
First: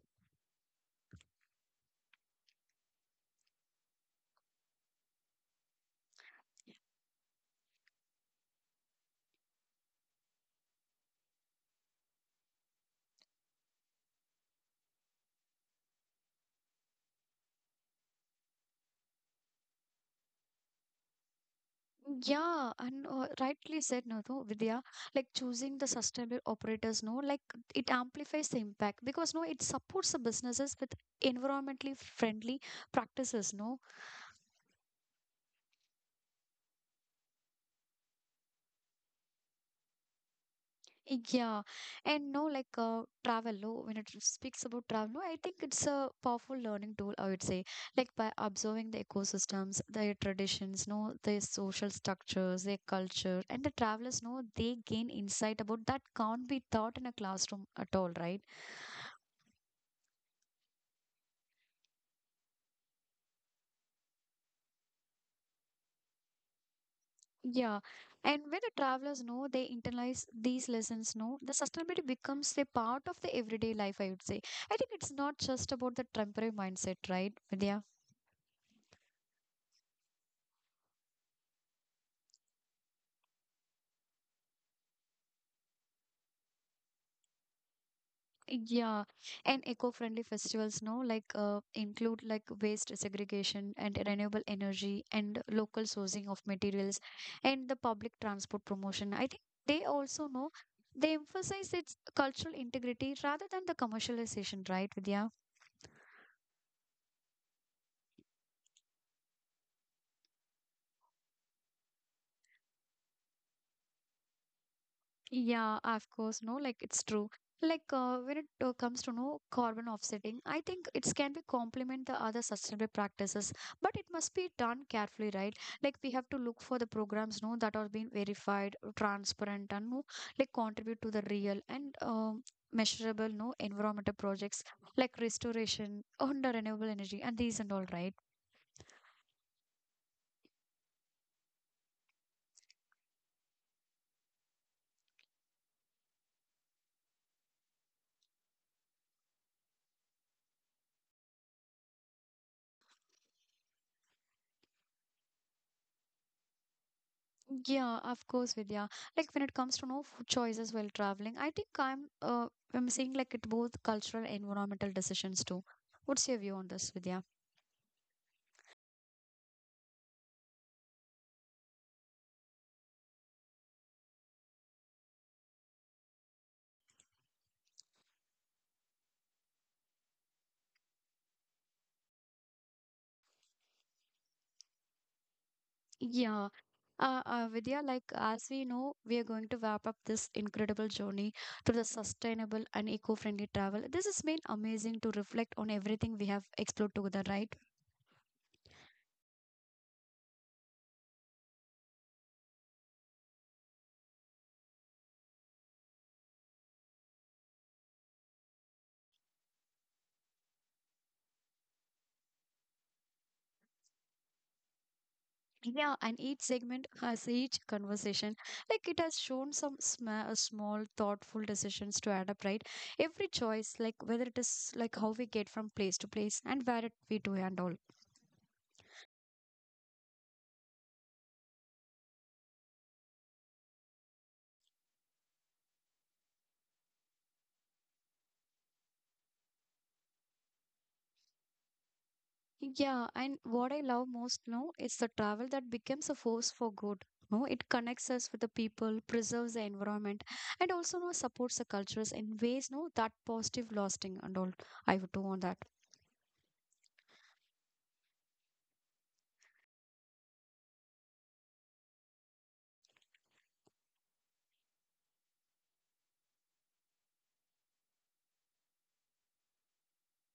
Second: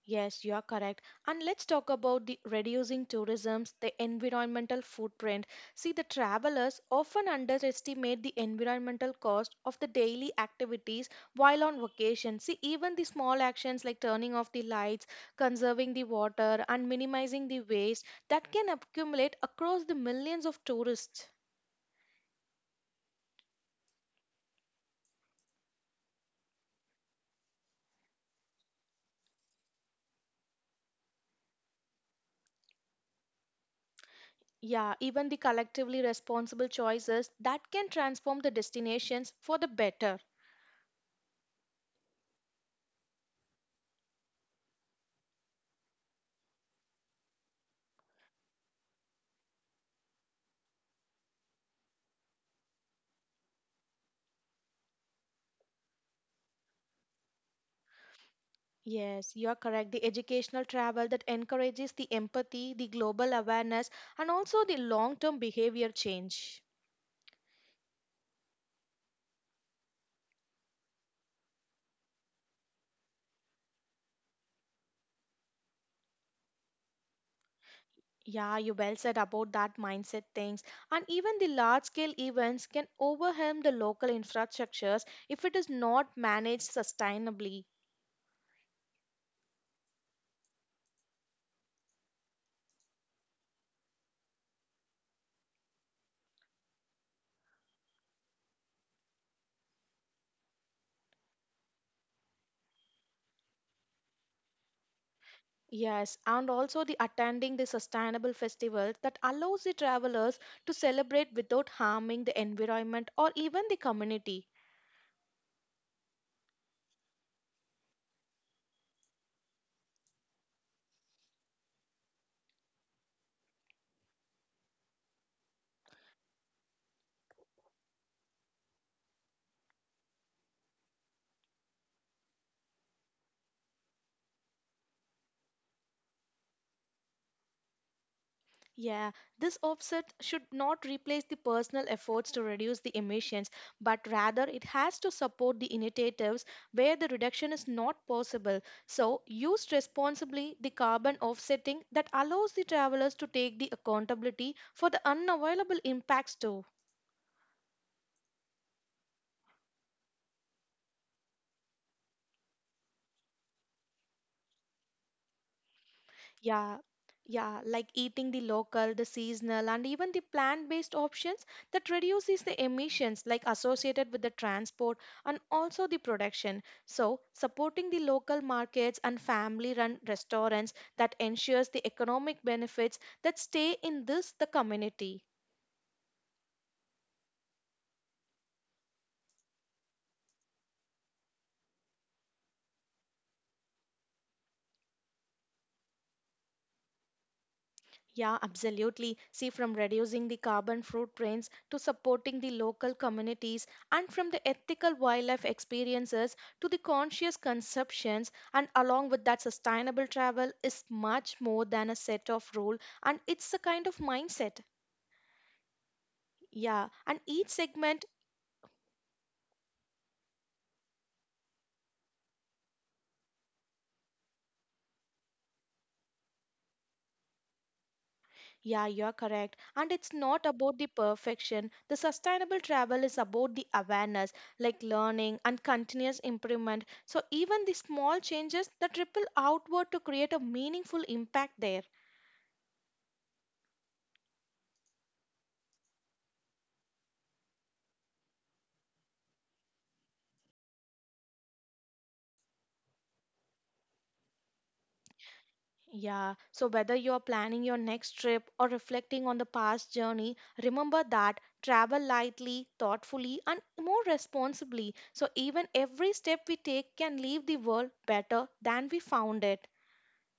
Yes, you are correct. And let's talk about the reducing tourism's the environmental footprint. See, the travelers often underestimate the environmental cost of the daily activities while on vacation. See, even the small actions like turning off the lights, conserving the water, and minimizing the waste that can accumulate across the millions of tourists. Yeah, and rightly said, no, no, Vidya, like choosing the sustainable operators, no, like it amplifies the impact because no, it supports the businesses with environmentally friendly practices, no. Yeah, even the collectively responsible choices that can transform the destinations for the better. Yeah, and no, like travel, no, when it speaks about travel, no, I think it's a powerful learning tool, I would say, like by observing the ecosystems, their traditions, no, their social structures, their culture, and the travelers, no, they gain insight about that can't be taught in a classroom at all, right? Yes, you are correct. The educational travel that encourages the empathy, the global awareness, and also the long term behavior change. Yeah, and when the travelers know they internalize these lessons, know the sustainability becomes a part of the everyday life, I would say. I think it's not just about the temporary mindset, right, Vidya? Yeah, you well said about that mindset things. And even the large scale events can overwhelm the local infrastructures if it is not managed sustainably. Yeah, and eco-friendly festivals, no, like include like waste segregation and renewable energy and local sourcing of materials and the public transport promotion. I think they also know they emphasize its cultural integrity rather than the commercialization, right, Vidya? Yes, and also the attending the sustainable festivals that allows the travelers to celebrate without harming the environment or even the community. Yeah, of course, no, like it's true. Like when it comes to no carbon offsetting, I think it can be complement the other sustainable practices, but it must be done carefully, right? Like we have to look for the programs, no, that are being verified, transparent, and no, like contribute to the real and measurable, no, environmental projects like restoration, [laughs] under renewable energy, and these and all, right? Yeah, this offset should not replace the personal efforts to reduce the emissions, but rather it has to support the initiatives where the reduction is not possible. So, used responsibly, the carbon offsetting that allows the travelers to take the accountability for the unavoidable impacts too. Yeah, of course, Vidya. Like when it comes to no food choices while traveling, I think I'm saying like it both cultural and environmental decisions too. What's your view on Yeah, this, Vidya? yeah, like eating the local, the seasonal, and even the plant-based options that reduces the emissions like associated with the transport and also the production. So, supporting the local markets and family-run restaurants that ensures the economic benefits that stay in this the community. Yeah. Vidya, like as we know, we are going to wrap up this incredible journey to the sustainable and eco-friendly travel. This has been amazing to reflect on everything we have explored together, right? Yeah, absolutely. See, from reducing the carbon footprints to supporting the local communities, and from the ethical wildlife experiences to the conscious conceptions, and along with that, sustainable travel is much more than a set of rule, and it's a kind of mindset. Yeah, and each segment Yeah, and has each each segment. conversation. Like it has shown some small, thoughtful decisions to add up, right? Every choice, like whether it is like how we get from place to place and where it we do and all. Yeah, you're correct. And it's not about the perfection. The sustainable travel is about the awareness, like learning and continuous improvement. So, even the small changes that ripple outward to create a meaningful impact there. Yeah, and what I love most now is the travel that becomes a force for good. No, it connects us with the people, preserves the environment, and also no supports the cultures in ways no that positive lasting and all. I would do on that. Yeah, so whether you're planning your next trip or reflecting on the past journey, remember that travel lightly, thoughtfully, and more responsibly. So, even every step we take can leave the world better than we found it.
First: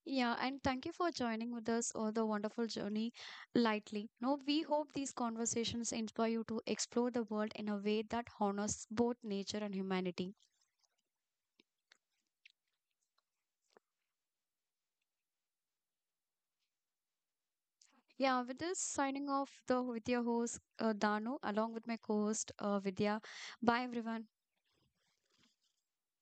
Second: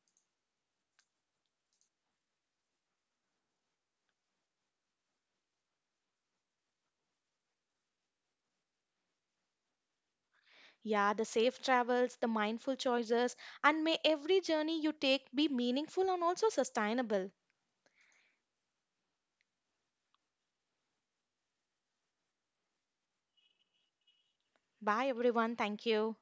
Yeah, and thank you for joining with us on the wonderful journey lightly. Now, we hope these conversations inspire you to explore the world in a way that honors both nature and humanity. Yeah, the safe travels, the mindful choices, and may every journey you take be meaningful and also sustainable. Yeah, with this, signing off the with your host Dano, along with my co-host Vidya. Bye, everyone. Bye, everyone. Thank you.